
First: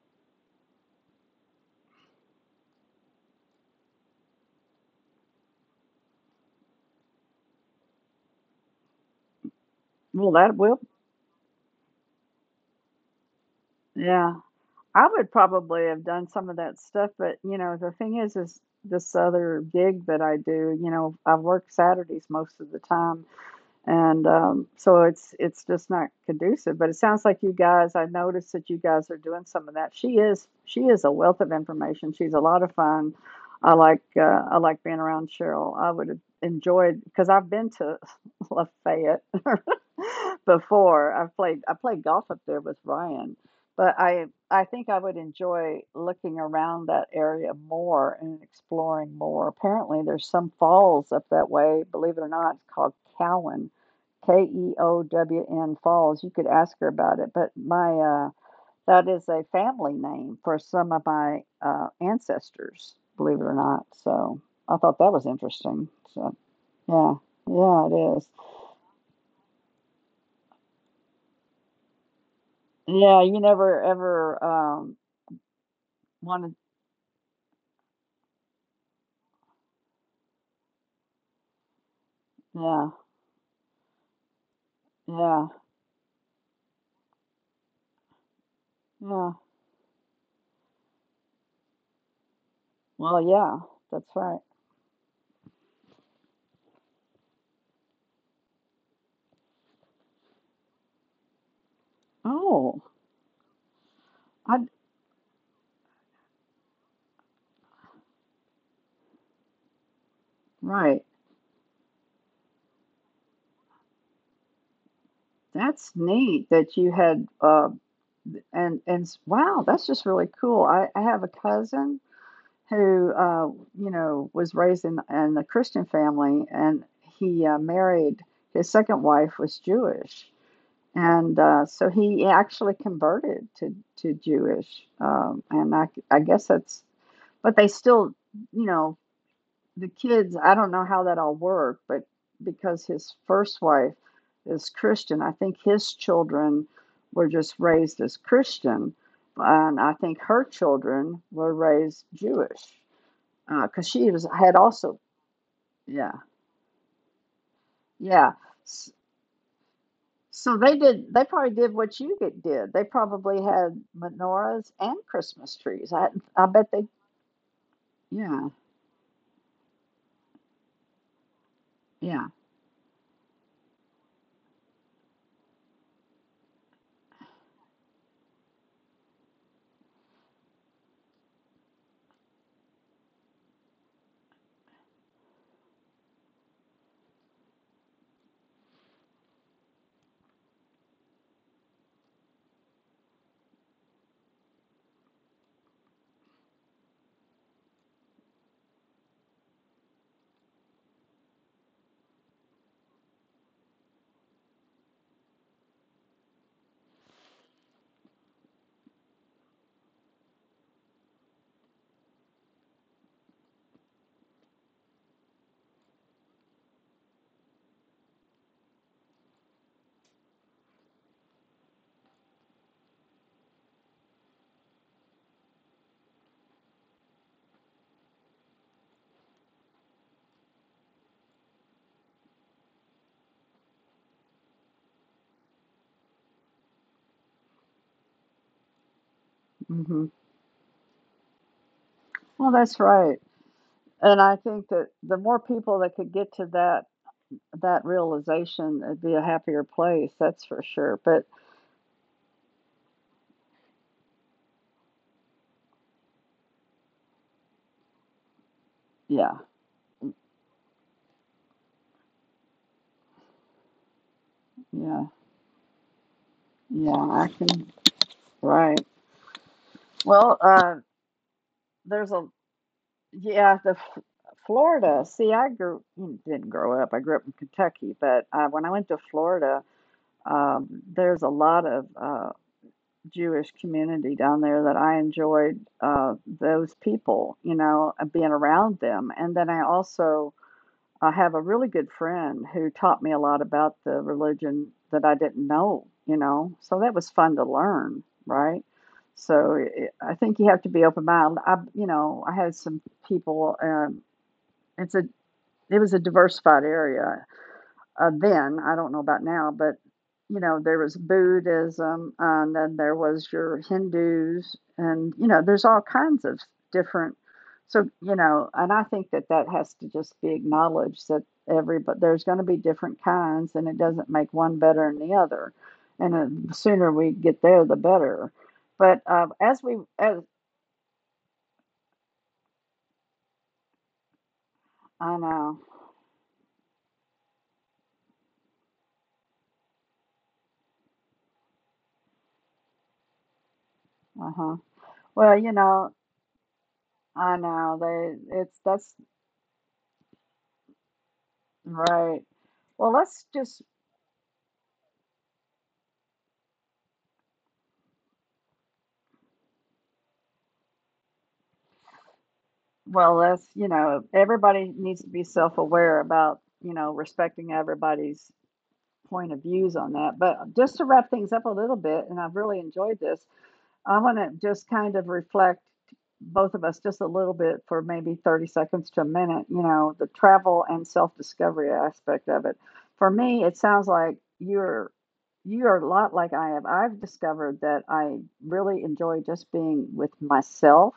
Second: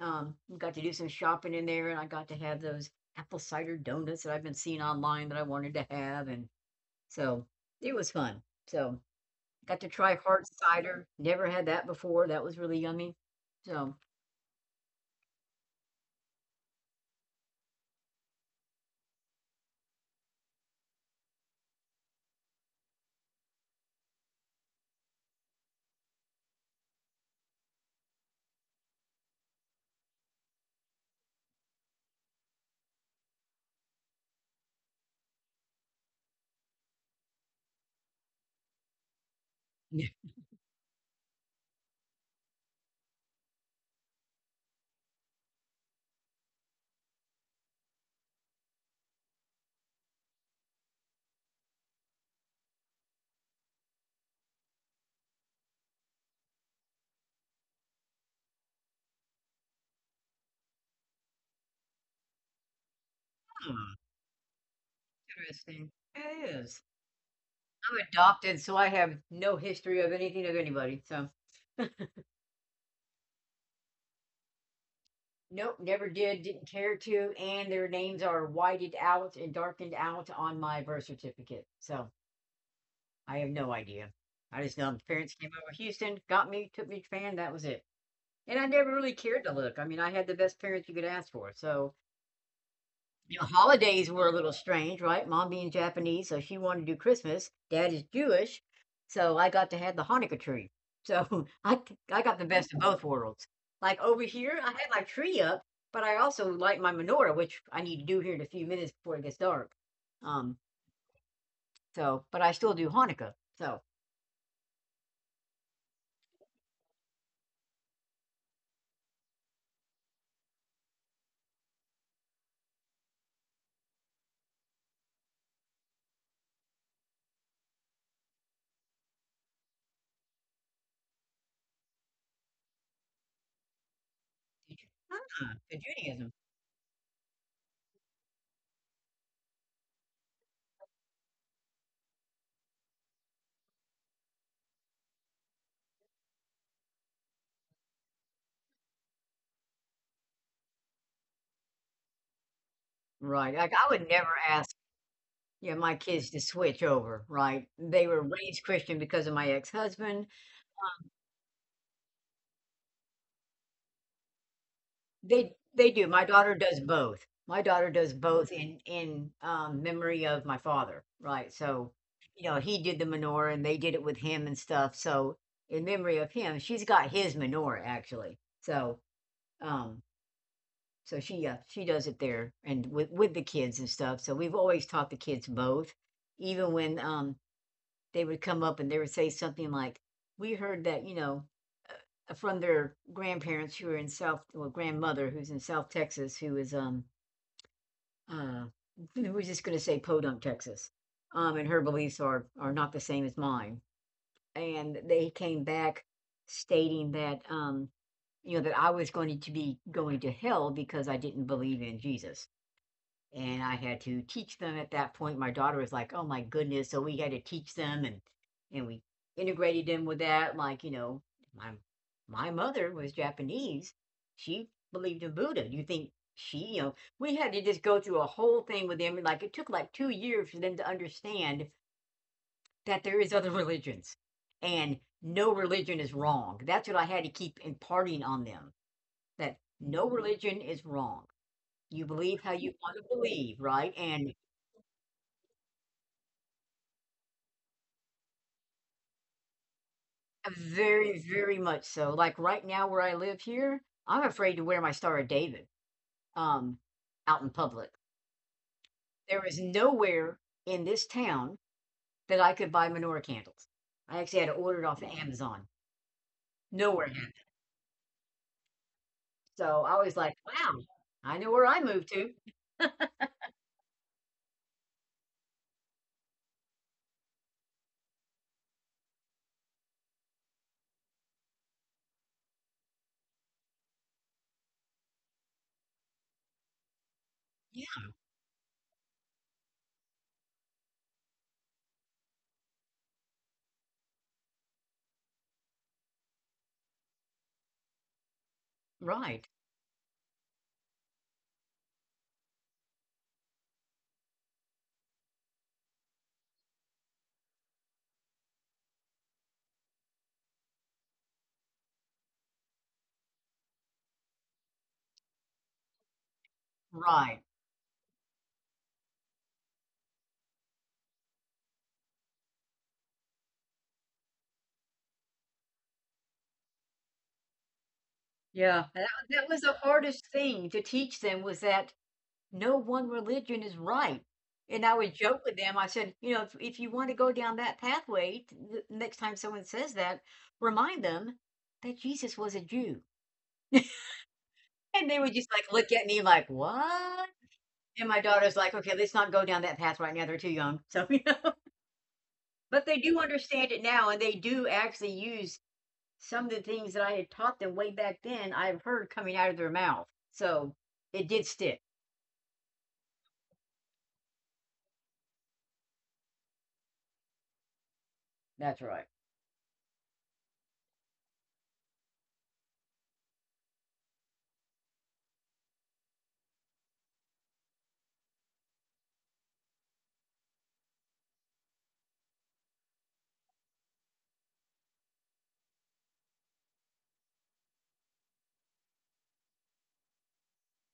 Speaker 2: we got to do some shopping in there, and I got to have those apple cider donuts that I've been seeing online that I wanted to have, and so, it was fun. So, got to try
Speaker 1: Well,
Speaker 2: hard
Speaker 1: that will.
Speaker 2: cider, never had that before, that was really yummy. So
Speaker 1: Yeah. I would probably have done some of that stuff, but, you know, the thing is this other gig that I do, you know, I work Saturdays most of the time and so it's just not conducive. But it sounds like you guys. I noticed that you guys are doing some of that. She is a wealth of information. She's a lot of fun. I like uh, I like being around Cheryl. I would have enjoyed because I've been to Lafayette
Speaker 2: yeah,
Speaker 1: before. I played golf up there with Ryan, but I think I would enjoy looking around that area more and exploring more. Apparently, there's some falls up that way. Believe it or not, it's called Cowan Keown Falls. You could ask her about it, but my that is a family name for some of my ancestors, believe it or not. So I thought that was interesting.
Speaker 2: interesting.
Speaker 1: So
Speaker 2: It is.
Speaker 1: yeah, yeah,
Speaker 2: I'm
Speaker 1: it is.
Speaker 2: adopted, so I have no history of anything of anybody, so
Speaker 1: Yeah, you never ever
Speaker 2: nope, never did,
Speaker 1: wanted.
Speaker 2: didn't care to, and their names are whited out and darkened out on my birth certificate, so
Speaker 1: Yeah,
Speaker 2: I have no idea. I just know my parents
Speaker 1: yeah,
Speaker 2: came over to Houston, got me, took me to Japan, that was it. And I never really
Speaker 1: yeah.
Speaker 2: cared to look, I mean, I had the best parents you could ask for, so
Speaker 1: Well,
Speaker 2: you know,
Speaker 1: yeah,
Speaker 2: holidays
Speaker 1: that's
Speaker 2: were a
Speaker 1: right.
Speaker 2: little strange, right? Mom being Japanese, so she wanted to do Christmas. Dad is Jewish, so I got to have the Hanukkah tree. So I got the best
Speaker 1: Oh,
Speaker 2: of both worlds. Like over
Speaker 1: I
Speaker 2: here, I had my tree up, but I also light my menorah, which I need to do here in a few minutes before it gets dark. Um,
Speaker 1: right.
Speaker 2: so, but I still do Hanukkah. So,
Speaker 1: That's neat that you had wow, that's just really cool. I have a cousin who you know was raised in a Christian family, and he married his second wife was Jewish, and so he actually converted to Jewish,
Speaker 2: ah,
Speaker 1: and
Speaker 2: the
Speaker 1: I
Speaker 2: Judaism,
Speaker 1: guess that's but they still you know the kids I don't know how that all worked, but because his first wife is Christian, I think his children were just raised as Christian. And I think her children were raised Jewish
Speaker 2: right? Like
Speaker 1: because
Speaker 2: I would
Speaker 1: she was
Speaker 2: never
Speaker 1: had
Speaker 2: ask,
Speaker 1: also
Speaker 2: you know, my
Speaker 1: yeah
Speaker 2: kids to switch over, right? They were
Speaker 1: yeah
Speaker 2: raised Christian because of my ex-husband.
Speaker 1: so they did they probably did did they probably had menorahs and Christmas trees.
Speaker 2: They
Speaker 1: I
Speaker 2: do, my
Speaker 1: i
Speaker 2: daughter
Speaker 1: bet
Speaker 2: does
Speaker 1: they
Speaker 2: both. My daughter does
Speaker 1: yeah
Speaker 2: both in, memory of my father, right, so,
Speaker 1: yeah
Speaker 2: you know, he did the menorah, and they did it with him and stuff, so, in memory of him, she's got his menorah, actually, so, um, so she does it there and with the kids and stuff, so we've always taught the kids both, even when, they would come up and they would say something like, "We heard that," you know, from their grandparents who are in South, well, grandmother who's in South Texas who is, uh, we were just going to say Podunk, Texas. And her beliefs are not the same as mine. And they came back stating that you know that I was going to be going to hell because I didn't believe in Jesus, and I had to teach them at that point. My daughter was like, "Oh my goodness!" So we had to teach them, and we integrated them with that. Like you know, my my mother was Japanese. She believed in Buddha. Do you think she? You know, we had to just go through a whole thing with them. And, like it took like 2 years for them to understand that there is other religions, and no religion is wrong. That's what I had to keep imparting on them. That
Speaker 1: hmm
Speaker 2: no religion is wrong. You believe
Speaker 1: well
Speaker 2: how you
Speaker 1: that's
Speaker 2: want to
Speaker 1: right.
Speaker 2: believe, right?
Speaker 1: And
Speaker 2: And
Speaker 1: I think that the more people that could get to that realization, it'd be a happier place, that's for sure.
Speaker 2: very,
Speaker 1: But
Speaker 2: very much so. Like right now where I live here, I'm afraid to wear my Star of David um out in public.
Speaker 1: yeah
Speaker 2: There is nowhere in this town that I could buy menorah candles. I actually had to order it off
Speaker 1: yeah
Speaker 2: of Amazon.
Speaker 1: yeah
Speaker 2: Nowhere had
Speaker 1: I
Speaker 2: it.
Speaker 1: can right
Speaker 2: So I was like,
Speaker 1: well
Speaker 2: wow, I know where I moved
Speaker 1: there's a
Speaker 2: to.
Speaker 1: yeah, the F Florida. See, I grew mm, didn't grow up. I grew up in Kentucky, but when I went to Florida, there's a lot of Jewish community down there that I enjoyed those people, you
Speaker 2: Yeah.
Speaker 1: know, and being around them. And then I also I have a really good friend who taught me a lot about the religion that I didn't know, you know. So that was fun to learn, right?
Speaker 2: Right.
Speaker 1: So it, I think you have to be open minded. You know, I had some people. It's a it was a diversified area, then, I don't know about now, but, you know, there was Buddhism, and then there was your Hindus, and, you know, there's all kinds of different
Speaker 2: Right.
Speaker 1: so, you know, and I think that that has to just be acknowledged that every but there's gonna be different kinds, and it doesn't make one better than the other, and, the sooner we get there, the better,
Speaker 2: Yeah.
Speaker 1: but,
Speaker 2: And that, that
Speaker 1: as
Speaker 2: was
Speaker 1: we
Speaker 2: the
Speaker 1: as
Speaker 2: hardest thing to teach them was that no one religion is right. And I
Speaker 1: I
Speaker 2: would joke
Speaker 1: know,
Speaker 2: with them. I said, you know, if you want to go down that pathway, the next time someone says that, remind them that Jesus was a Jew.
Speaker 1: uh-huh.
Speaker 2: And they would
Speaker 1: Well, you
Speaker 2: just like
Speaker 1: know
Speaker 2: look at me like, what?
Speaker 1: I know,
Speaker 2: And my
Speaker 1: they
Speaker 2: daughter's
Speaker 1: it's
Speaker 2: like,
Speaker 1: that's
Speaker 2: okay, let's not go down that path right now. They're too young. So, you know,
Speaker 1: right.
Speaker 2: but
Speaker 1: Well,
Speaker 2: they do
Speaker 1: let's just,
Speaker 2: understand it now. And they do actually use some of the things that I had taught them way back then, I've heard coming out of their mouth. So it did stick.
Speaker 1: well, let's, you know, everybody needs to be self-aware about, you know, respecting everybody's
Speaker 2: That's right.
Speaker 1: point of views on that. But just to wrap things up a little bit, and I've really enjoyed this, I want to just kind of reflect both of us just a little bit for maybe 30 seconds to a minute, you know, the travel and self-discovery aspect of it. For me, it sounds like you are a lot like I have. I've discovered that I really enjoy just being with myself.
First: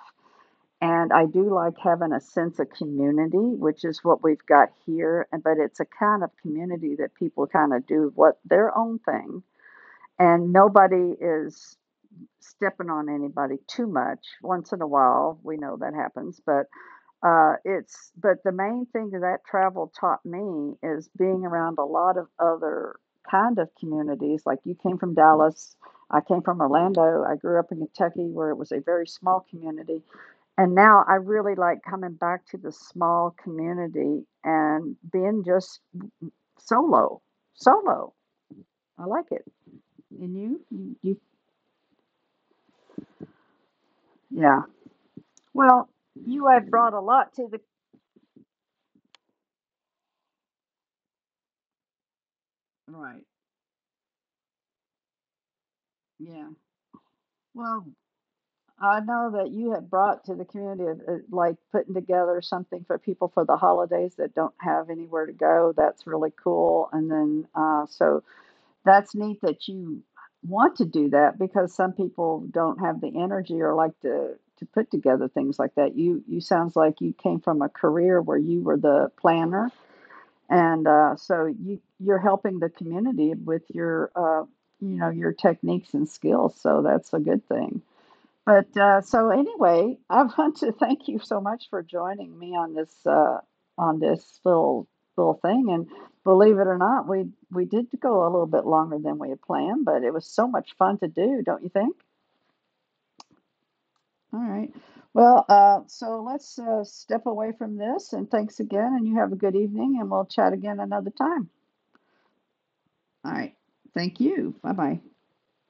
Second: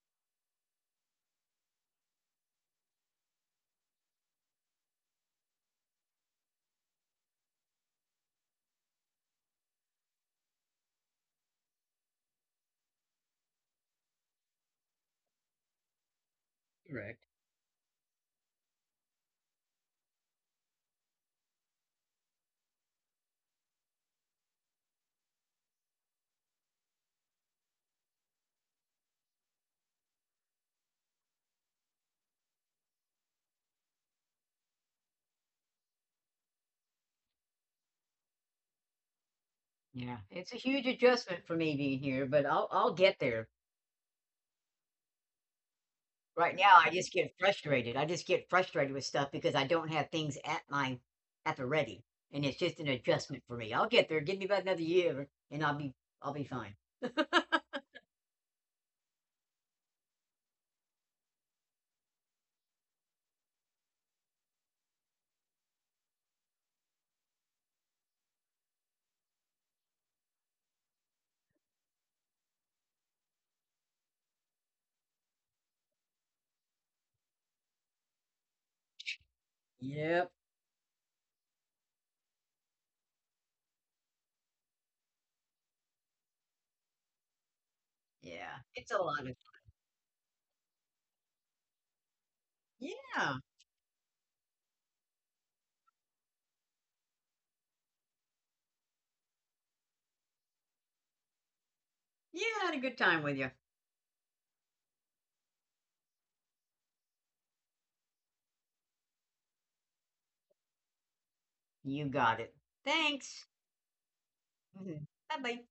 Speaker 1: And I do like having a sense of community, which is what we've got here. And But it's a kind of community that people kind of do what their own thing, and nobody is stepping on anybody too much. Once in a while, we know that happens, but
Speaker 2: Correct.
Speaker 1: it's but the main thing that travel taught me is being around a lot of other kind of communities. Like you came from Dallas, I came from Orlando. I grew up in Kentucky, where it was a very small community, and now I really like coming back to the small community and being just solo. Solo, I like it.
Speaker 2: Yeah,
Speaker 1: And
Speaker 2: it's a huge
Speaker 1: you
Speaker 2: adjustment for me being here, but I'll get there.
Speaker 1: yeah. Well, you
Speaker 2: Right
Speaker 1: have
Speaker 2: now, I
Speaker 1: brought a
Speaker 2: just
Speaker 1: lot
Speaker 2: get
Speaker 1: to the.
Speaker 2: frustrated. I just get frustrated with stuff because I don't have things at my at the ready, and it's just an
Speaker 1: Right.
Speaker 2: adjustment for me. I'll get there. Give me about another year, and I'll be
Speaker 1: Yeah.
Speaker 2: fine.
Speaker 1: Well. I know that you had brought to the community of, like putting together something for people for the holidays that don't have anywhere to go. That's really cool. And then, so that's neat that you want to do that because some people don't have the energy or like to put together things like that. You sounds like you came from a career where you were the planner,
Speaker 2: Yep.
Speaker 1: and so you you're helping the community with your you know your techniques and skills. So that's a good thing.
Speaker 2: Yeah,
Speaker 1: But
Speaker 2: it's a lot
Speaker 1: so
Speaker 2: of
Speaker 1: anyway, I want to thank you so much for joining me
Speaker 2: yeah.
Speaker 1: on this little thing. And believe it or not, we did go a little bit longer than we had planned, but it was so much fun to do, don't you think?
Speaker 2: Yeah, I had a good time with you.
Speaker 1: All right. Well, so let's step away from this. And thanks again. And you have a good evening. And we'll chat again another time.
Speaker 2: You got it.
Speaker 1: All
Speaker 2: Thanks.
Speaker 1: right. Thank you. Bye bye.
Speaker 2: Bye bye.